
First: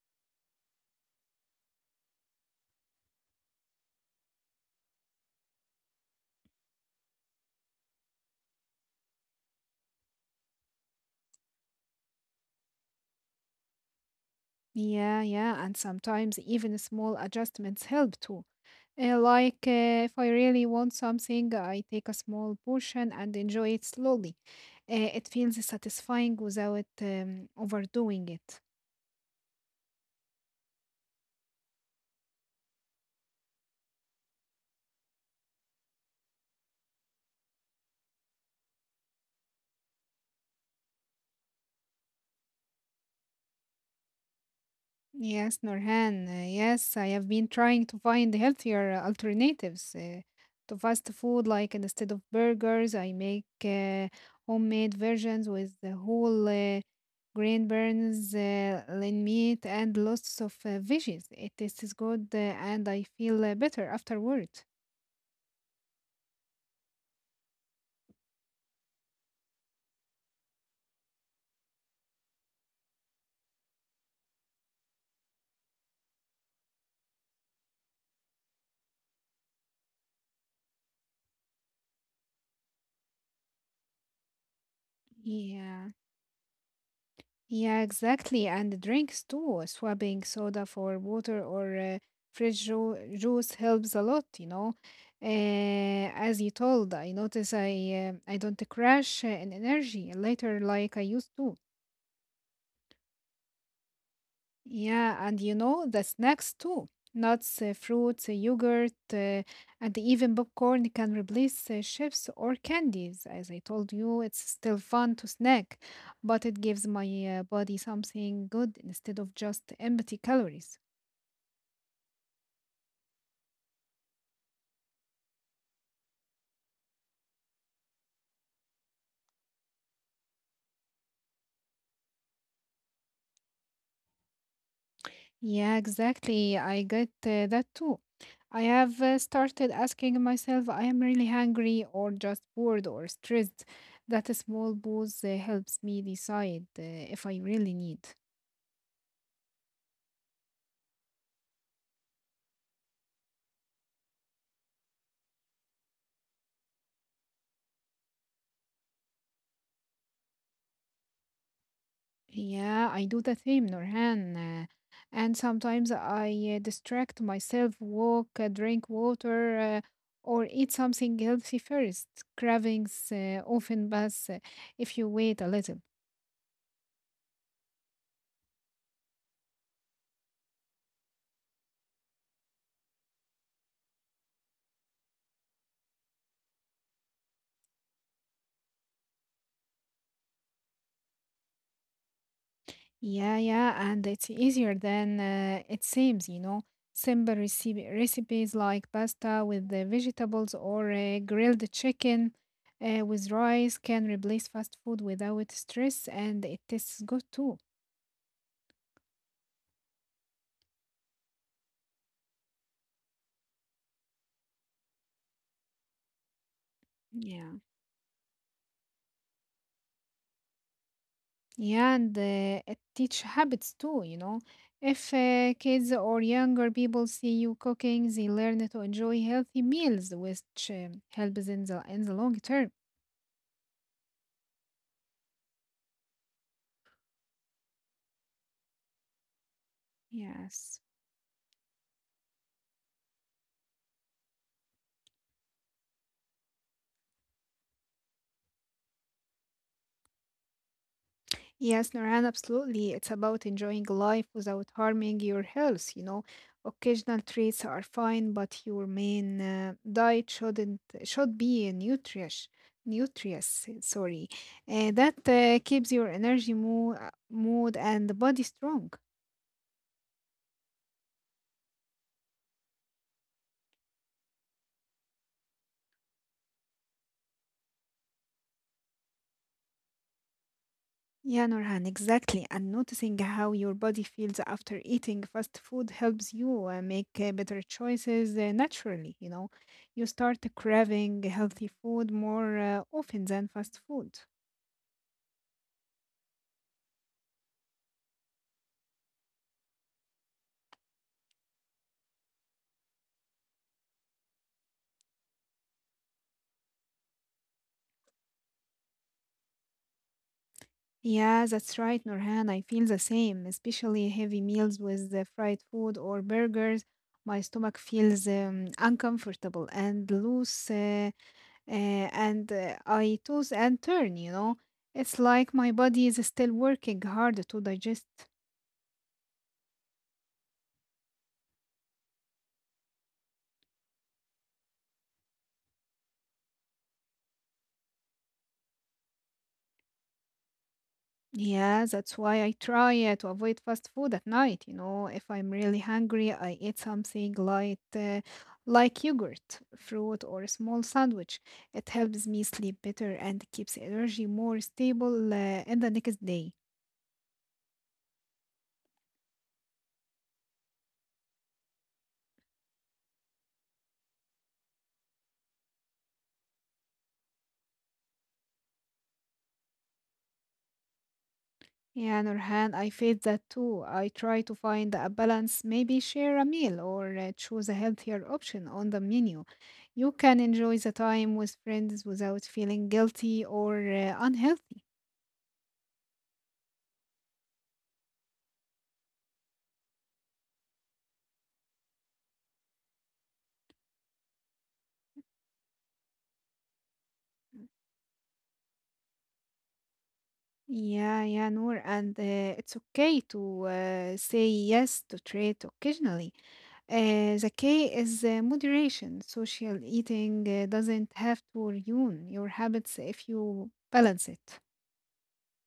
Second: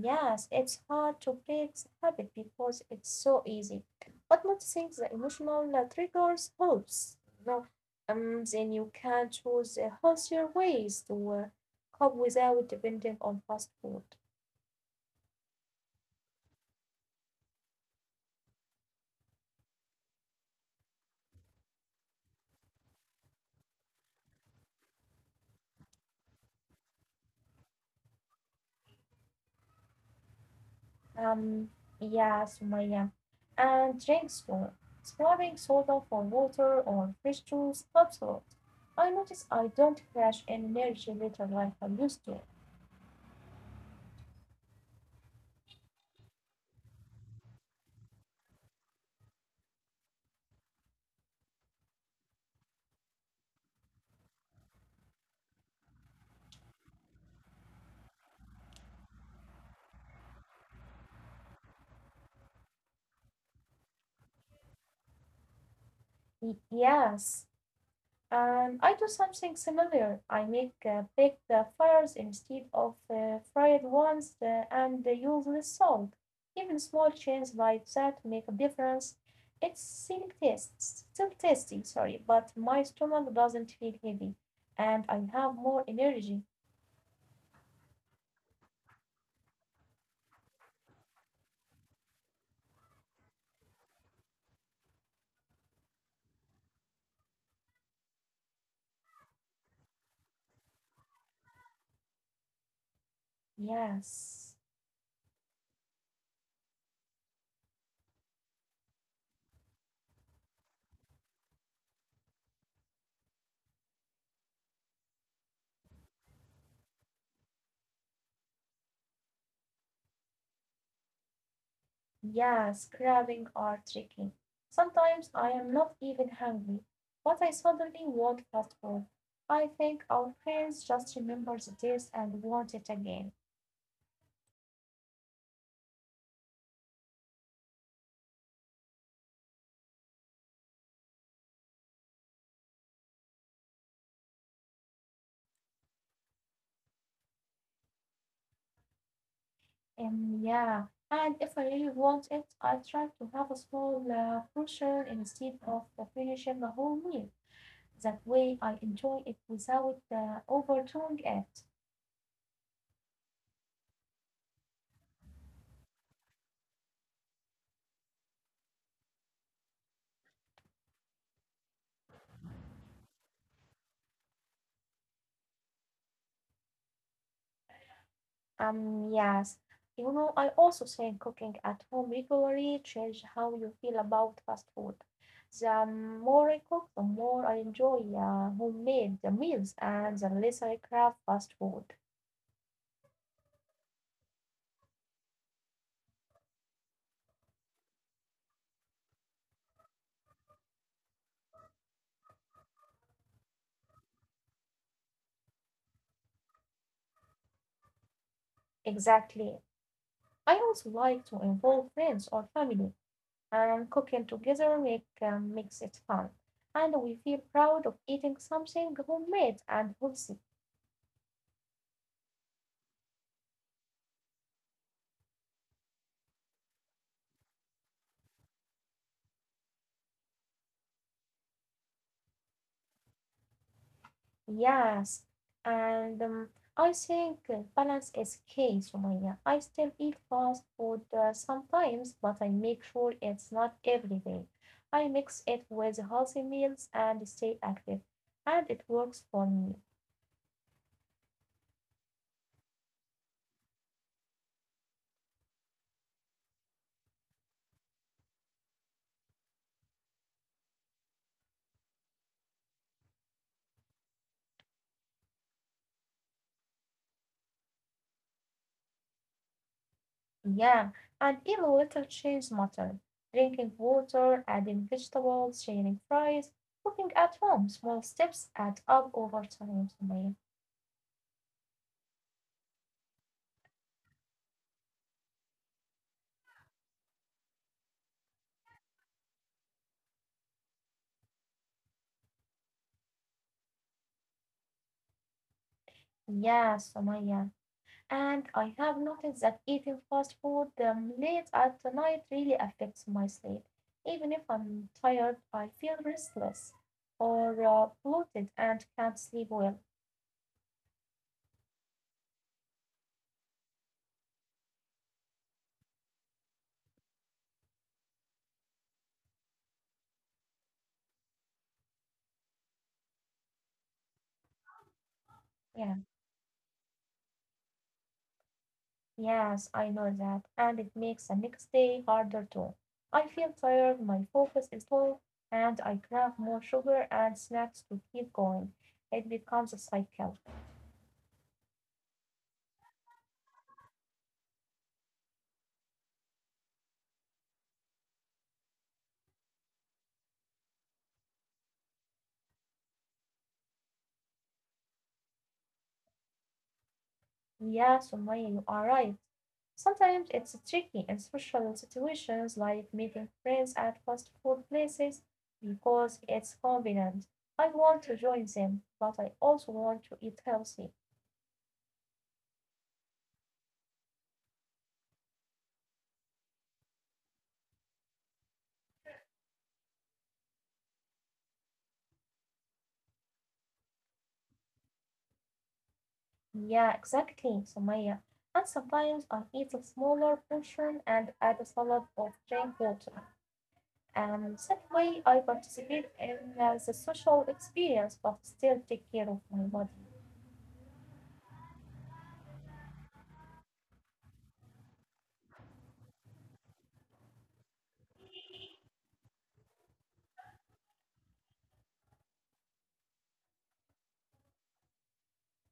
S1: Yes, it's hard to break the habit because it's so easy, but noticing the emotional triggers helps. No, then you can choose healthier ways to cope without depending on fast food.
S2: Yeah, yeah, and sometimes even small adjustments help too. Like if I really want something, I take a small portion and enjoy it slowly. It feels satisfying without overdoing it.
S1: Um, yeah, Sumaya. And drink spoon. Swapping soda for water or fresh juice helps a lot. I notice I don't crash in energy later like I used to.
S2: Yes, Norhan. Yes, I have been trying to find healthier alternatives to fast food. Like instead of burgers, I make homemade versions with the whole green burns, lean meat, and lots of veggies. It tastes good and I feel better afterward.
S1: Yes. And I do something similar. I make baked fires instead of fried ones and use less salt. Even small changes like that make a difference. It's still tasty, sorry, but my stomach doesn't feel heavy and I have more
S2: Yeah.
S1: energy.
S2: Yeah, exactly. And the drinks too. Swapping soda for water or fresh juice helps a lot, you know. As you told, I notice I don't crash in energy later like I used to.
S1: Yes.
S2: Yeah, and you know, the snacks too. Nuts, fruits, yogurt, and even popcorn can replace chips or candies. As I told you, it's still fun to snack, but it gives my body something good instead of just empty calories.
S1: Yes, grabbing or tricking. Sometimes I am not even hungry, but I suddenly want fast food. I think our brains just remember the taste and want it again.
S2: Yeah, exactly. I get that too. I have started asking myself, I am really hungry or just bored or stressed. That small pause helps me decide if I really need.
S1: And yeah, and if I really want it, I try to have a small portion instead of finishing the whole meal. That way, I enjoy it without overdoing it.
S2: Yeah, I do the same, Nurhan. And sometimes I distract myself, walk, drink water, or eat something healthy first. Cravings often pass if you wait a little.
S1: Yes. You know, I also think cooking at home regularly changes how you feel about fast food. The more I cook, the more I enjoy homemade the meals and the less I crave fast food.
S2: Yeah, yeah, and it's easier than it seems, you know. Simple recipes like pasta with the vegetables or grilled chicken with rice can replace fast food without stress, and it tastes good too.
S1: Exactly. I also like to involve friends or family, and cooking together makes it fun. And we feel
S2: Yeah.
S1: proud of eating something homemade and healthy.
S2: Yeah, and it teach habits too, you know. If kids or younger people see you cooking, they learn to enjoy healthy meals, which helps in the long term.
S1: Yes, and I think balance is key, Sumaya. I still eat fast
S2: Yes.
S1: food sometimes, but I make sure it's not every day. I mix it with healthy meals and stay active, and it works for me.
S2: Yes, Nurhan, absolutely. It's about enjoying life without harming your health, you know. Occasional treats are fine, but your main diet shouldn't should be nutritious. Nutritious, sorry. That keeps your energy, mood, and body strong.
S1: Yeah, and even little changes matter. Drinking water, adding vegetables, sharing fries, cooking at home, small steps add up over time, Sumaya.
S2: Yeah, Nurhan, exactly. And noticing how your body feels after eating fast food helps you make better choices naturally. You know, you start craving healthy food more often than fast food.
S1: Yeah, Sumaya. And I have noticed that eating fast food late at night really affects my sleep. Even if I'm tired, I feel restless or bloated and can't sleep well.
S2: Yeah, that's right, Nurhan. I feel the same, especially heavy meals with the fried food or burgers. My stomach feels uncomfortable and loose. And I toss and turn, you know. It's like my body is
S1: Yeah,
S2: still working hard to digest.
S1: yes, I know that. And it makes the next day harder too. I feel tired, my focus is low, and I crave more sugar and snacks to keep going. It becomes a cycle.
S2: Yeah, that's why I try to avoid fast food at night, you know. If I'm really hungry, I eat something light, like yogurt, fruit, or a small sandwich. It helps me sleep better and keeps energy more stable in the next day.
S1: Yeah, Sumaya, you are right. Sometimes it's tricky in social situations like meeting friends at fast food places because it's convenient. I want to join them, but I also want to eat healthy.
S2: Yeah, Nurhan, I face that too. I try to find a balance, maybe share a meal or choose a healthier option on the menu. You can enjoy the time with friends without feeling guilty or unhealthy.
S1: Yeah, exactly, Sumaya. And sometimes I eat a smaller portion and add a salad or drink water. And that way I participate in the social experience but still take care of my body.
S2: Yeah, yeah, Noor, and it's okay to say yes to treat occasionally. The key is moderation. Social eating doesn't have to ruin your habits if you balance it.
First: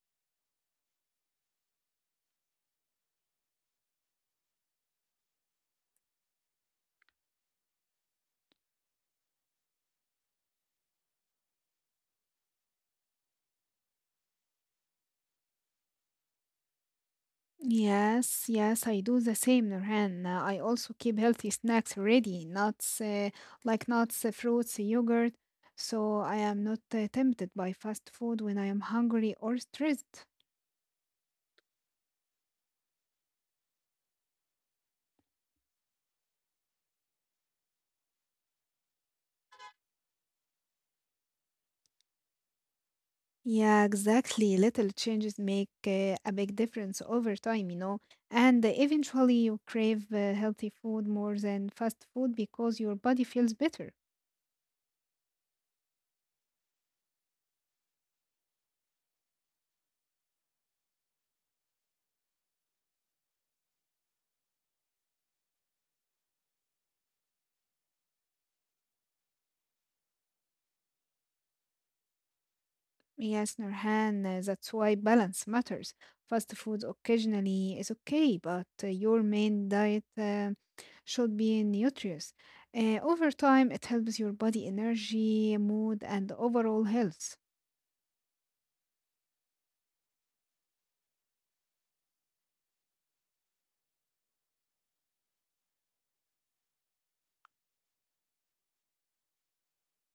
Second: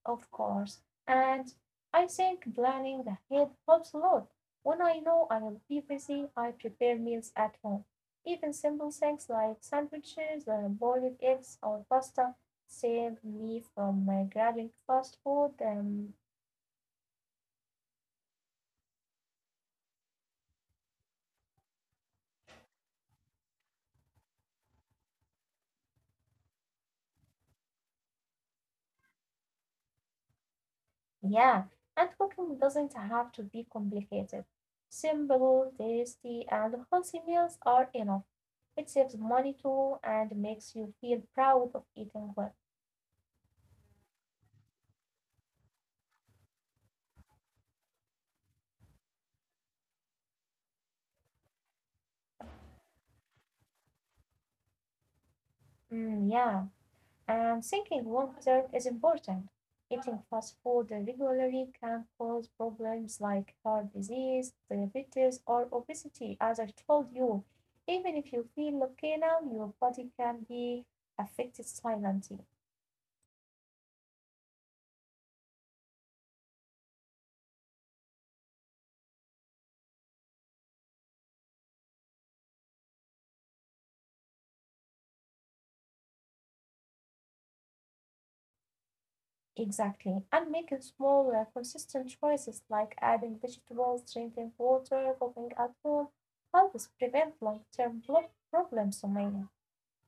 S1: Of course, and I think planning ahead helps a lot. When I know I'll be busy, I prepare meals at home. Even simple things like sandwiches, boiled eggs, or pasta save me from grabbing fast food.
S2: Yes, yes, I do the same, Nurhan. I also keep healthy snacks ready, nuts, fruits, yogurt, so I am not tempted by fast food when I am hungry or stressed.
S1: Yeah, and cooking doesn't have to be complicated. Simple, tasty, and healthy meals are enough. It saves money too and makes you feel proud of eating well.
S2: Yeah, exactly. Little changes make a big difference over time, you know. And eventually, you crave healthy food more than fast food because your body feels better.
S1: Mm, yeah. I'm thinking one third is important. Eating fast food regularly can cause problems like heart disease, diabetes, or obesity, as I told you. Even if you feel okay now, your body can be affected silently.
S2: Yes, Nurhan, that's why balance matters. Fast food occasionally is okay, but your main diet should be nutritious. Over time, it helps your body energy, mood, and overall health.
S1: Exactly. And making small, consistent choices like adding vegetables, drinking water, cooking at home helps prevent long term problems, Sumaya.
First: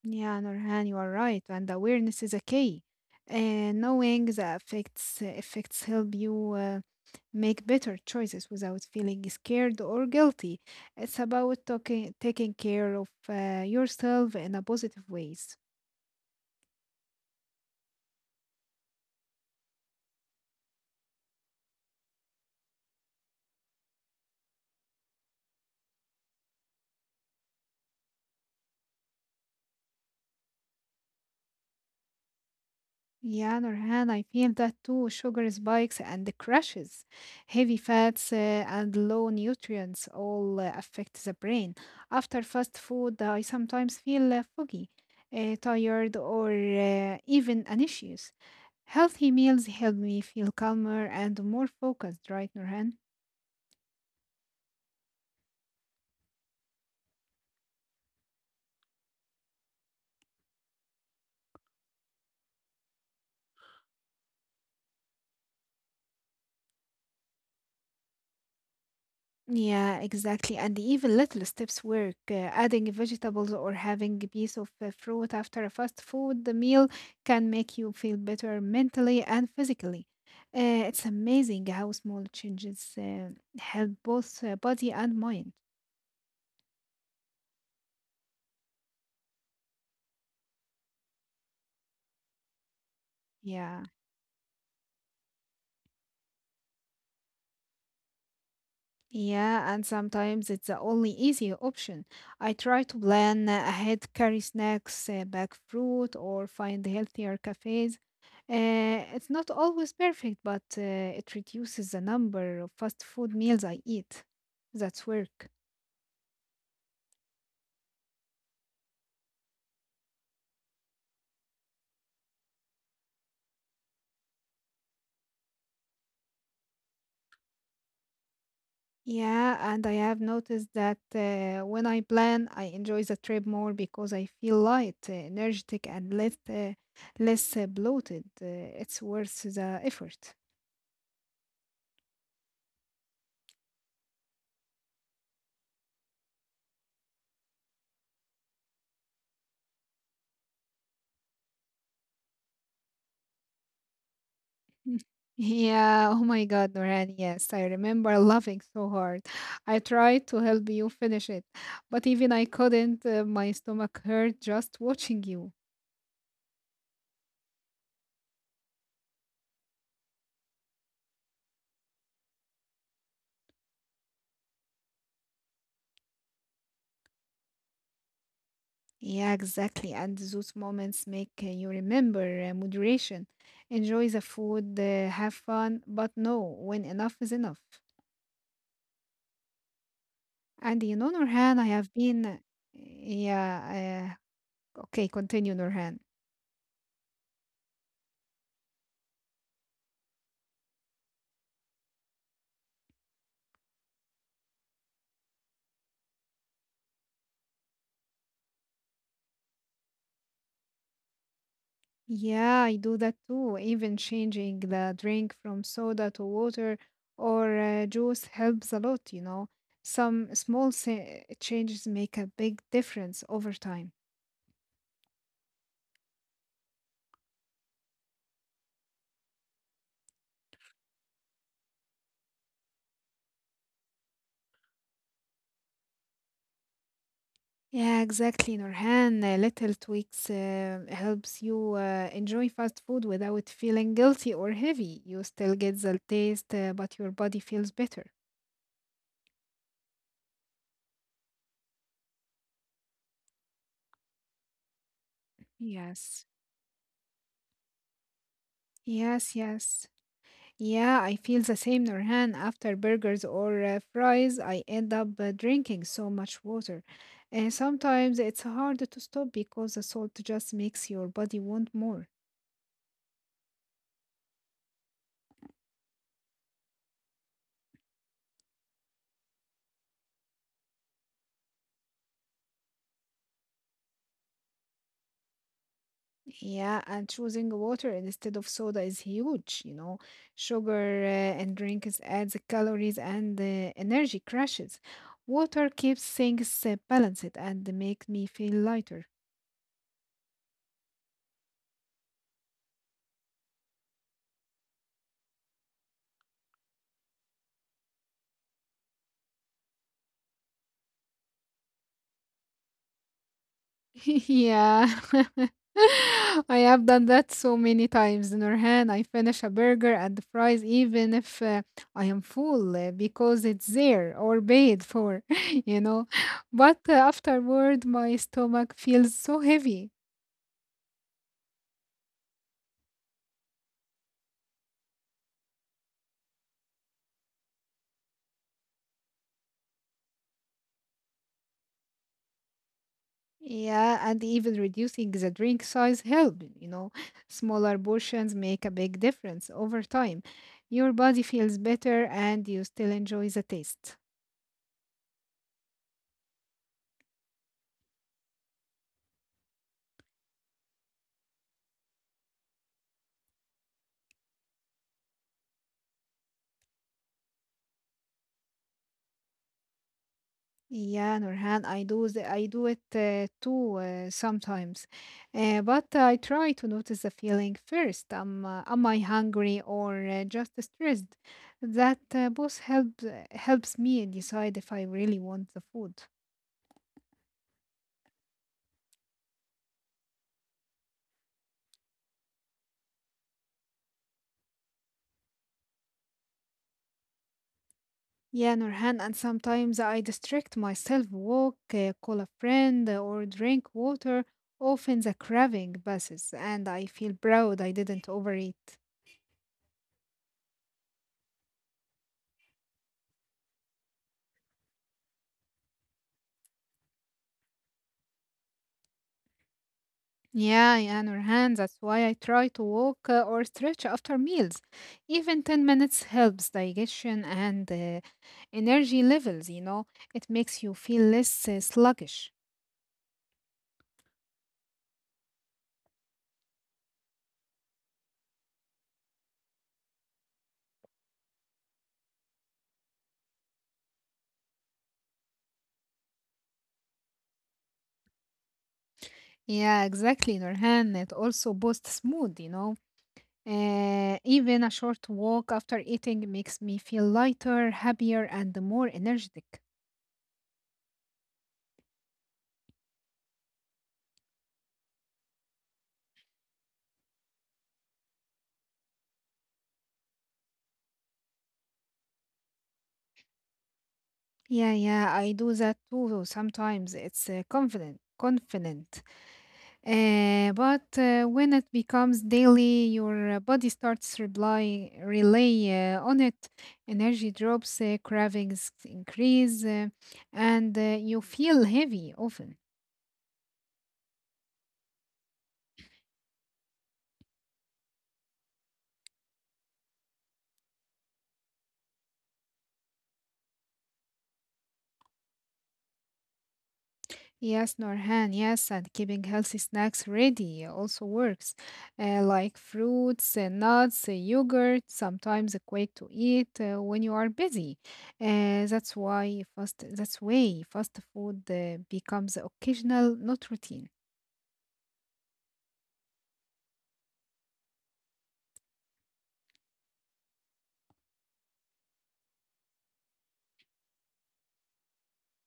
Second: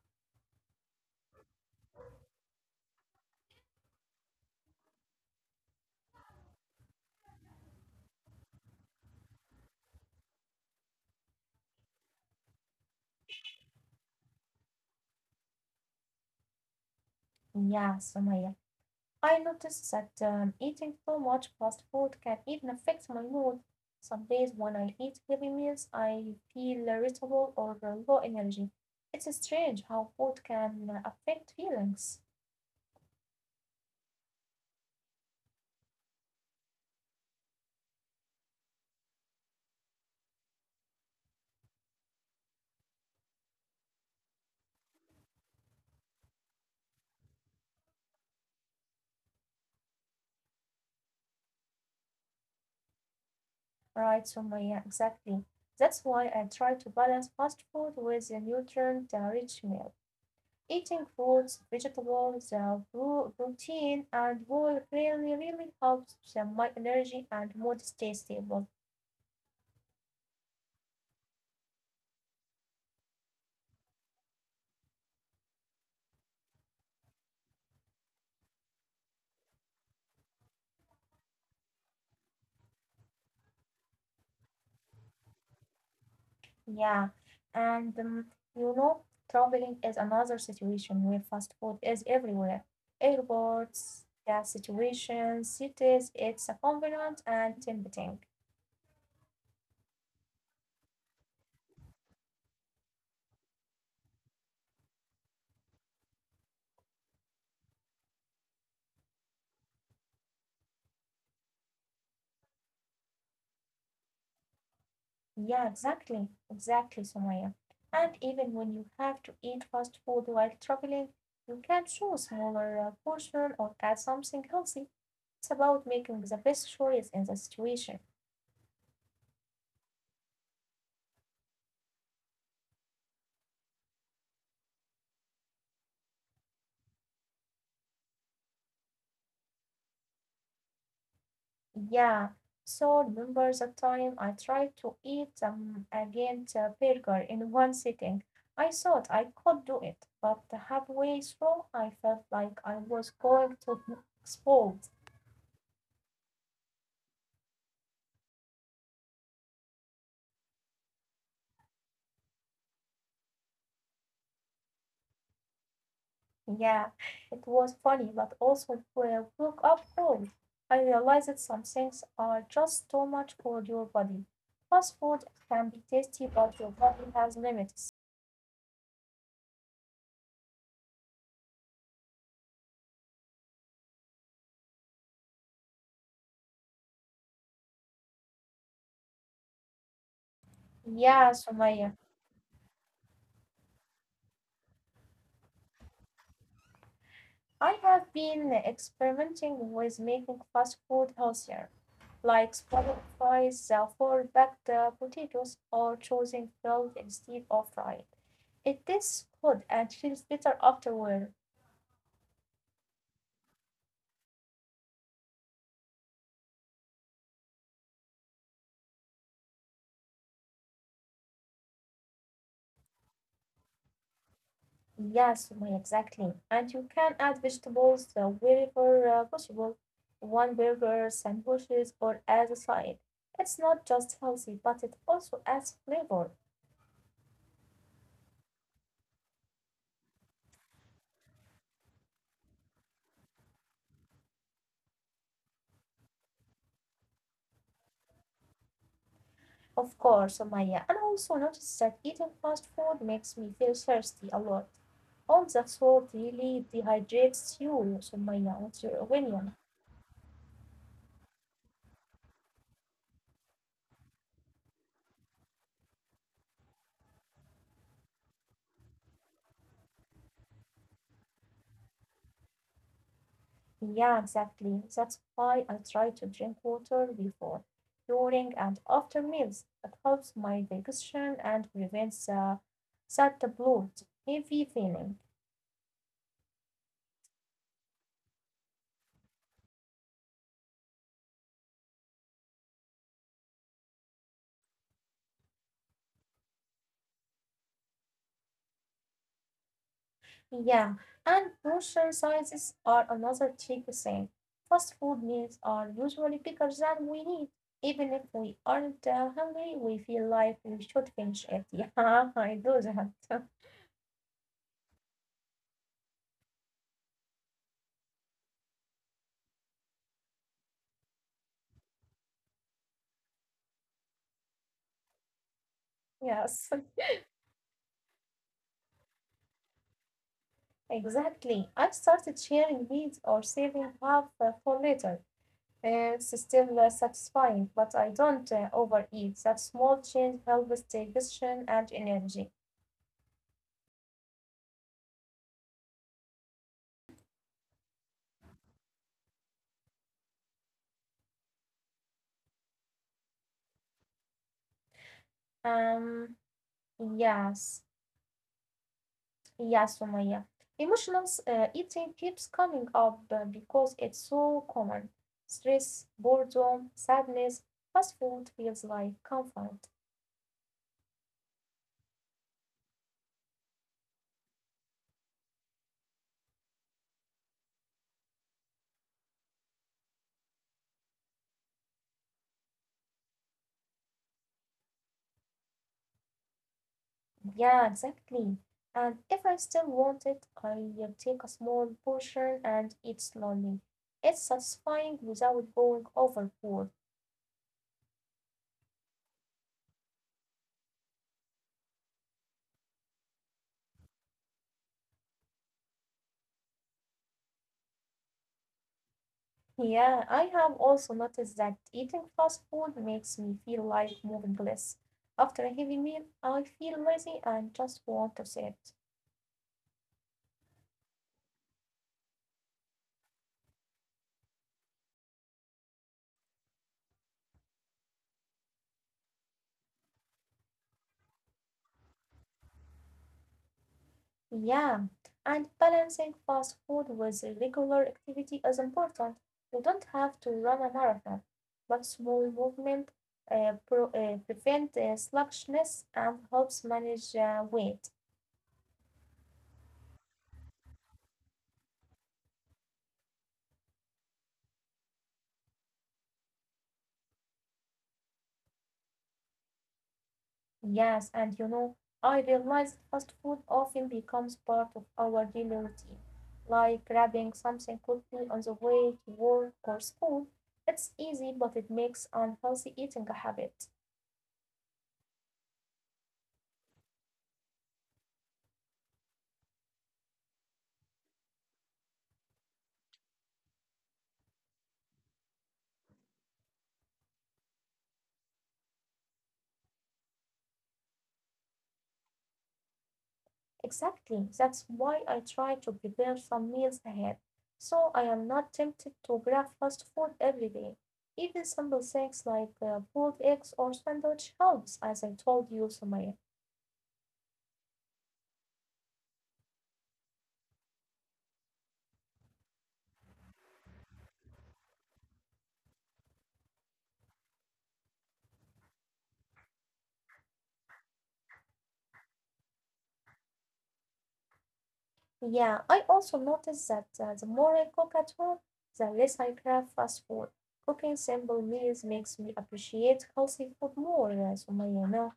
S2: Yeah, Nurhan, you are right, and awareness is a key. Knowing the effects help you make better choices without feeling scared or guilty. It's about talking, taking care of yourself in a positive ways.
S1: Yeah, Sumaya. I noticed that eating too much fast food can even affect my mood. Some days when I eat heavy meals, I feel irritable or low energy. It's strange how food can affect feelings.
S2: Yeah, Nurhan, I feel that too. Sugar spikes and the crashes, heavy fats and low nutrients all affect the brain. After fast food, I sometimes feel foggy, tired, or even anxious. Healthy meals help me feel calmer and more focused, right, Nurhan?
S1: Right, Sumaya, exactly. That's why I try to balance fast food with a nutrient-rich meal. Eating fruits, vegetables, protein, and whole really, really helps my energy and mood stay stable.
S2: Yeah, exactly. And even little steps work. Adding vegetables or having a piece of fruit after a fast food meal can make you feel better mentally and physically. Uh, it's amazing how small changes help both body and mind.
S1: Yeah, and you know, traveling is another situation where fast food is everywhere.
S2: Yeah.
S1: Airports, gas situations, cities, it's a convenient and tempting.
S2: Yeah, and sometimes it's the only easy option. I try to plan ahead, carry snacks, back fruit, or find healthier cafes. It's not always perfect, but it reduces the number of fast food meals I eat. That's work.
S1: Yeah, exactly, exactly, Sumaya. And even when you have to eat fast food while traveling, you can choose smaller portion or add something healthy. It's about making the best choice in the situation.
S2: Yeah, and I have noticed that when I plan, I enjoy the trip more because I feel light, energetic, and less bloated. It's worth the effort. <laughs>
S1: Yeah, so remember the time I tried to eat a Ghent burger in one sitting? I thought I could do it, but halfway through I felt like I was going to <laughs> explode.
S2: Mm. Yeah, oh my God, Noran, yes, I remember laughing so hard. I tried to help you finish it, but even I couldn't. My stomach hurt just watching you.
S1: Yeah, it was funny, but also woke up cold. I realized that some things are just too much for your body. Fast food can be tasty, but your body has limits.
S2: Yeah, exactly. And those moments make you remember moderation. Enjoy the food, have fun, but know when enough is enough. And you know, Nurhan, I
S1: Yeah,
S2: have been. uh,
S1: Sumaya.
S2: Yeah, okay, continue, Nurhan.
S1: I have been experimenting with making fast food healthier, like swapping fries for baked potatoes or choosing grilled instead of fried. It tastes good and feels better afterward.
S2: Yeah, I do that too. Even changing the drink from soda to water or juice helps a lot, you know. Some changes make a big difference over time.
S1: Yes, Sumaya, exactly. And you can add vegetables wherever possible, one burger, sandwiches, or as a side. It's not just healthy, but it also adds flavor.
S2: Yeah, exactly, Nurhan. Little tweaks helps you enjoy fast food without feeling guilty or heavy. You still get the taste, but your body feels better.
S1: Of course, Maya, and also notice that eating fast food makes me feel thirsty a lot. All that salt
S2: Yes.
S1: really dehydrates you, so Maya, what's your
S2: Yes,
S1: opinion?
S2: yes. Yeah, I feel the same, Nurhan. After burgers or fries, I end up drinking so much water. And sometimes it's hard to stop because the salt just makes your body want more.
S1: Yeah, exactly. That's why I try to drink water before, during, and after meals. It helps my digestion and prevents that bloated, heavy feeling.
S2: Yeah, and choosing water instead of soda is huge, you know. Sugar and drinks adds calories and energy crashes. Water keeps things balanced and make me feel lighter.
S1: Yeah, and portion sizes are another tricky thing. Fast food meals are usually bigger than we need. Even if we aren't hungry, we feel like we should finish it. <laughs> Yeah, I do that. <laughs>
S2: <laughs> Yeah. <laughs> I have done that so many times, Nurhan. I finish a burger and the fries even if I am full because it's there or paid for, <laughs> you know.
S1: Yes,
S2: But afterward, my stomach feels so heavy.
S1: <laughs> exactly. I started sharing meals or saving half for later. It's still satisfying, but I don't overeat. That small change helps digestion and energy.
S2: Yeah, and even reducing the drink size helps, you know. Smaller portions make a big difference over time. Your body feels better and you still enjoy the taste.
S1: Um, yes. Yeah, Sumaya. Emotional eating keeps coming up because it's so common. Stress, boredom, sadness, fast food feels like comfort.
S2: Yeah, Nurhan, I do it too sometimes, but I try to notice the feeling first. Am I hungry or just stressed? That both help helps me decide if I really want the food.
S1: Yeah, exactly. And if I still want it, I will take a small portion and eat slowly. It's satisfying without going overboard.
S2: Yeah, Nurhan, and sometimes I distract myself, walk, call a friend, or drink water. Often the craving passes, and I feel proud I didn't overeat.
S1: Yeah, I have also noticed that eating fast food makes me feel like moving less. After a heavy meal, I feel lazy and just want to sit.
S2: Yeah, yeah, Nurhan, that's why I try to walk or stretch after meals. Even 10 minutes helps digestion and energy levels, you know. It makes you feel less sluggish.
S1: Yeah, and balancing fast food with regular activity is important. You don't have to run a marathon, but small movement prevent sluggishness and helps manage weight.
S2: Yeah, exactly, Nurhan. It also boosts mood, you know. Even a short walk after eating makes me feel lighter, happier, and more energetic.
S1: Yes, and you know, I realize fast food often becomes part of our daily routine, like grabbing something quickly on the way to work or school. It's easy, but it makes unhealthy eating a habit.
S2: Yeah, yeah, I do that too sometimes. It's confident, confident. But when it becomes daily, your body starts rely on it. Energy drops, cravings increase, and you feel heavy often.
S1: Exactly. That's why I try to prepare some meals ahead, so I am not tempted to grab fast food every day. Even simple things like boiled eggs or sandwich helps, as I told you, Sumaya.
S2: Yes, Norhan, yes, and keeping healthy snacks ready also works, like fruits, nuts, yogurt, sometimes quick to eat when you are busy. That's why fast food becomes occasional, not routine.
S1: Yeah, I also noticed that the more I cook at home, the less I crave fast food. Cooking simple meals makes me appreciate healthy food more, Sumaya, you know.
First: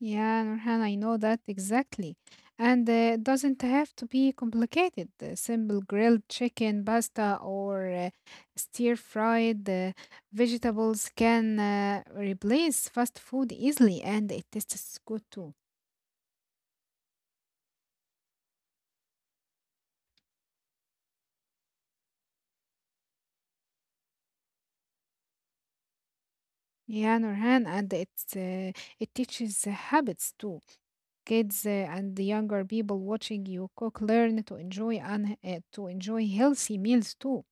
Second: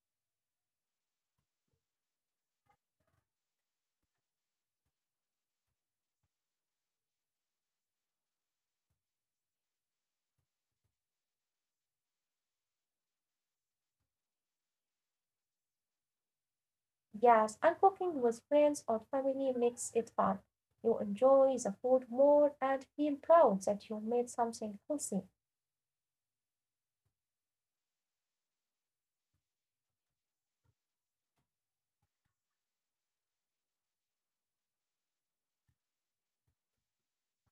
S2: Yeah, Nurhan, I know that exactly. And it doesn't have to be complicated. Simple grilled chicken, pasta, or stir fried vegetables can replace fast food easily, and it tastes good too.
S1: Yes, and cooking with friends or family makes it fun. You enjoy the food more and feel proud that you made something healthy.
S2: Yeah, Nurhan, and it's it teaches habits too. Kids and the younger people watching you cook learn to enjoy and to enjoy healthy meals too.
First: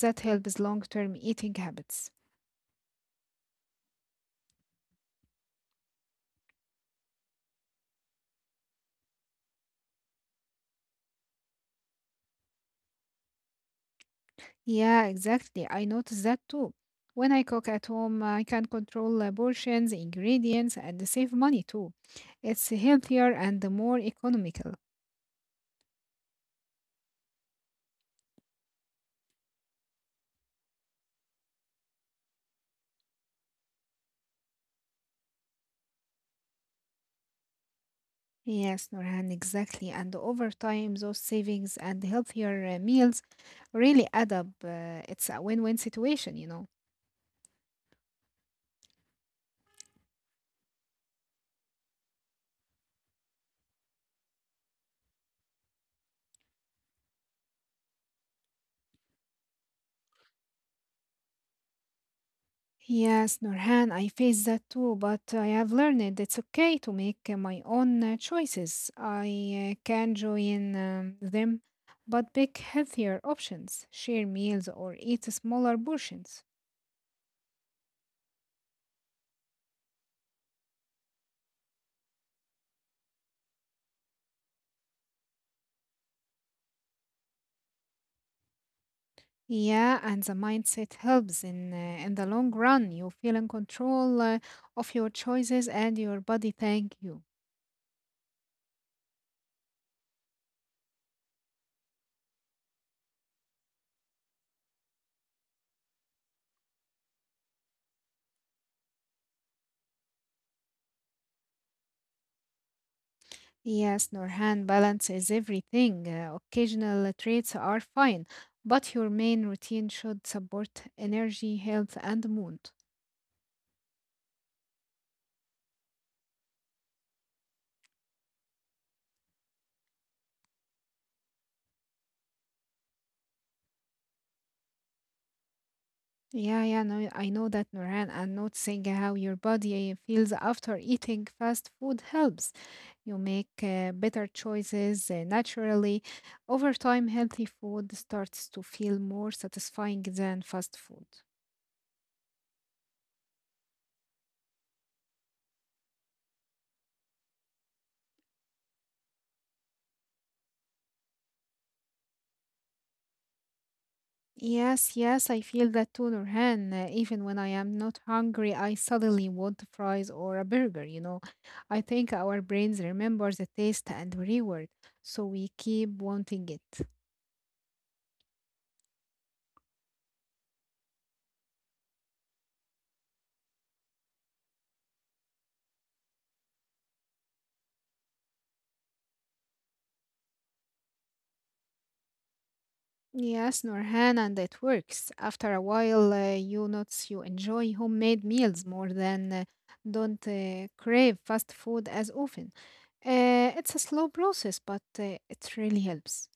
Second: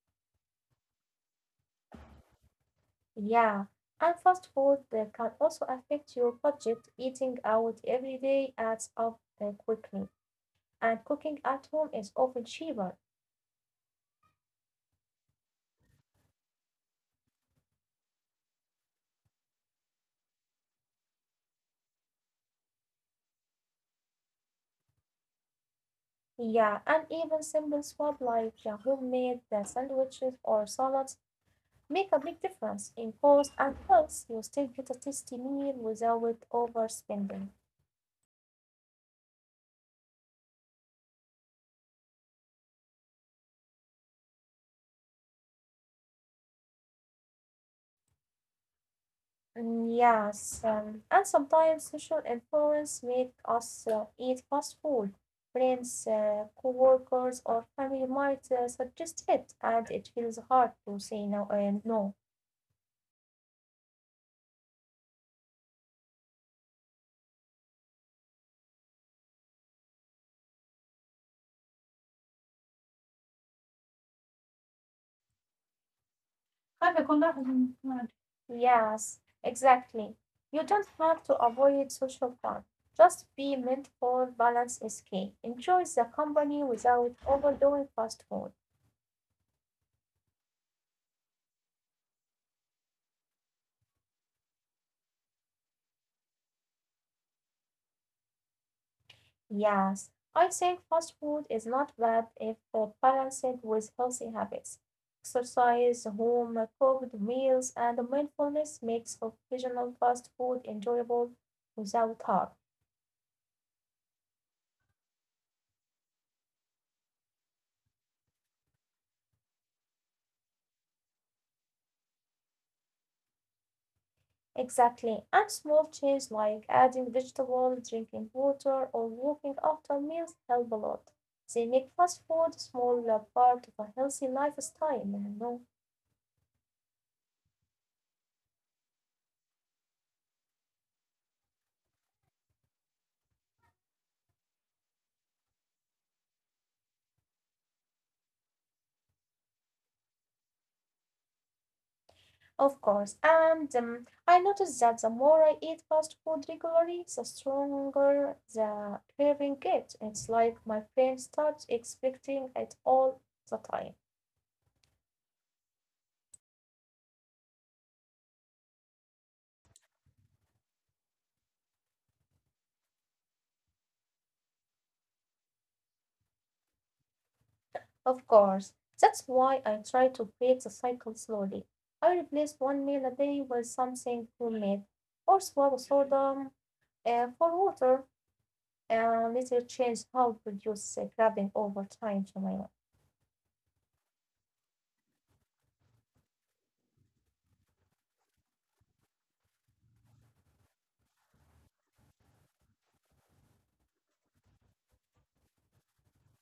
S2: That helps long-term eating habits.
S1: Yeah, and fast food can also affect your budget. Eating out every day adds up quickly, and cooking at home is often cheaper.
S2: Yeah, exactly. I notice that too. When I cook at home, I can control the portions, ingredients, and save money too. It's healthier and more economical.
S1: Yeah, and even simple swap like homemade sandwiches or salads make a big difference in cost and health. You still get a tasty meal without overspending.
S2: Yes, Norhan, exactly. And over time, those savings and healthier meals really add up. It's a win-win situation, you know.
S1: Mm, yes, and sometimes social influence make us eat fast food. Friends, co-workers, or family might suggest it, and it feels hard to say no and no.
S2: Yes, Nurhan, I face that too, but I have learned it's okay to make my own choices. I can join them, but pick healthier options, share meals, or eat smaller portions.
S1: قلبي يكون لاحظ من- الوعد. Yes, exactly. You don't have to avoid social fun. Just be mindful, balance is key. Enjoy the company without overdoing fast food.
S2: Yeah, and the mindset helps in the long run. You feel in control of your choices, and your body thank you.
S1: Yes, I think fast food is not bad if balanced with healthy habits. Exercise, home cooked meals, and mindfulness makes occasional fast food enjoyable without harm.
S2: Yes, Norhan, balance is everything. Occasional traits are fine, but your main routine should support energy, health, and mood.
S1: Exactly. And small changes like adding vegetables, drinking water, or walking after meals help a lot. They make fast food a small part of a healthy lifestyle, you know.
S2: Yeah, yeah, no, I know that, Norhan, and noticing how your body feels after eating fast food helps. You make better choices naturally. Over time, healthy food starts to feel more satisfying than fast food.
S1: Of course, and I noticed that the more I eat fast food regularly, the stronger the craving gets. It's like my brain starts expecting it all the time.
S2: Yes, yes, I feel that too, Nurhan. Even when I am not hungry, I suddenly want fries or a burger, you know. I think our brains remember the taste and reward, so we keep wanting it.
S1: Of course, that's why I try to break the cycle slowly. I replace one meal a day with something homemade, or swallow soda for water, and later change how to reduce the craving over time, Jamila.
S2: Yes, Nurhan, and it works. After a while, you notice you enjoy homemade meals more than don't crave fast food as often. It's a slow process, but it really helps.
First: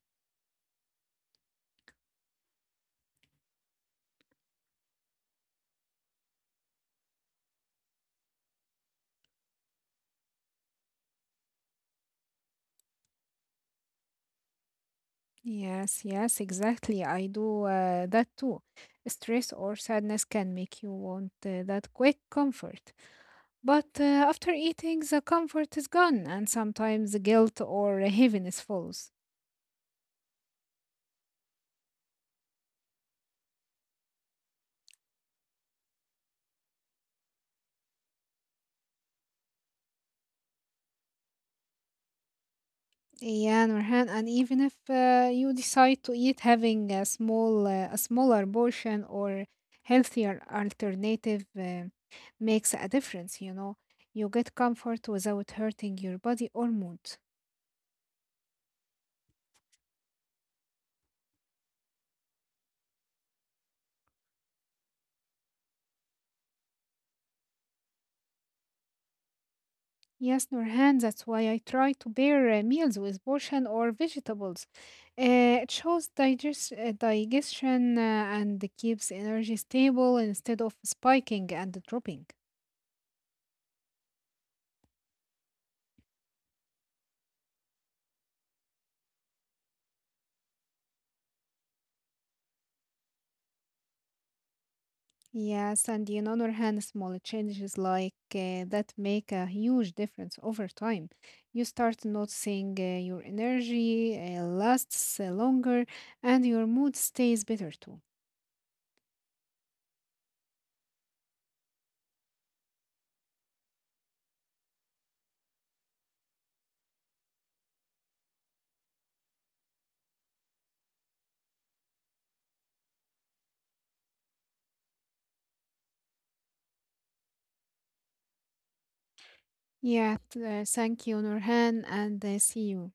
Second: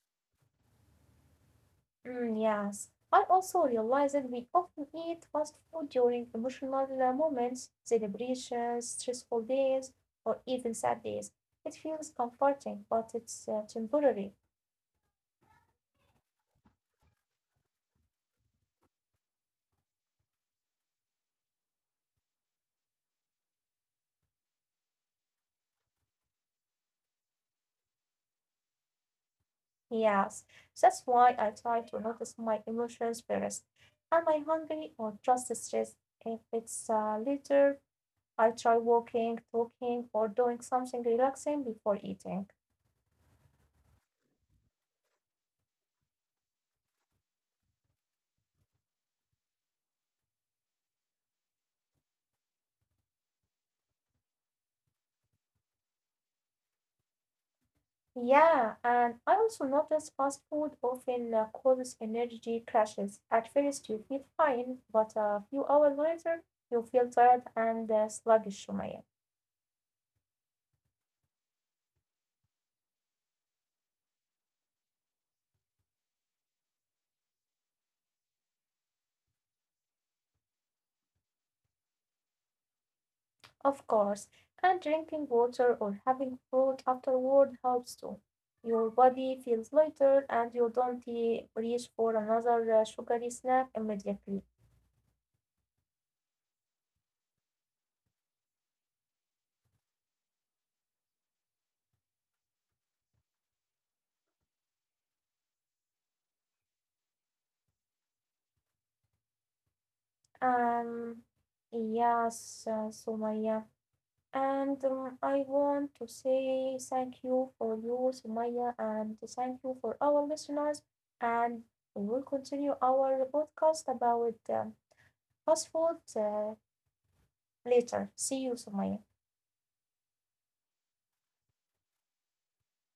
S1: Mm, yes, I also realize that we often eat fast food during emotional moments, celebrations, stressful days, or even sad days. It feels comforting, but it's temporary.
S2: Yes, yes, exactly. I do that too. Stress or sadness can make you want that quick comfort. But after eating, the comfort is gone, and sometimes the guilt or heaviness follows.
S1: Yes, that's why I try to notice my emotions first. Am I hungry or just stressed? If it's later, I try walking, talking, or doing something relaxing before eating.
S2: Yeah, Nurhan, and even if you decide to eat having a smaller portion or healthier alternative makes a difference, you know. You get comfort without hurting your body or mood.
S1: Yeah, and I also notice fast food often causes energy crashes. At first, you feel fine, but a few hours later, you feel tired and sluggish, Shumaya.
S2: Yes, Nurhan, that's why I try to pair meals with portion or vegetables. It shows digestion and keeps energy stable instead of spiking and dropping.
S1: Of course, and drinking water or having fruit afterward helps too. Your body feels lighter and you don't eh, reach for another sugary snack immediately.
S2: Yes, and you know, Nurhan, small changes like that make a huge difference over time. You start noticing your energy lasts longer and your mood stays better too.
S1: Um, yes, Sumaya. And I want to say thank you for you, Sumaya, and thank you for our listeners. And we will continue our podcast about fast food later. See you, Sumaya.
S2: Thank you, Nurhan, and see you.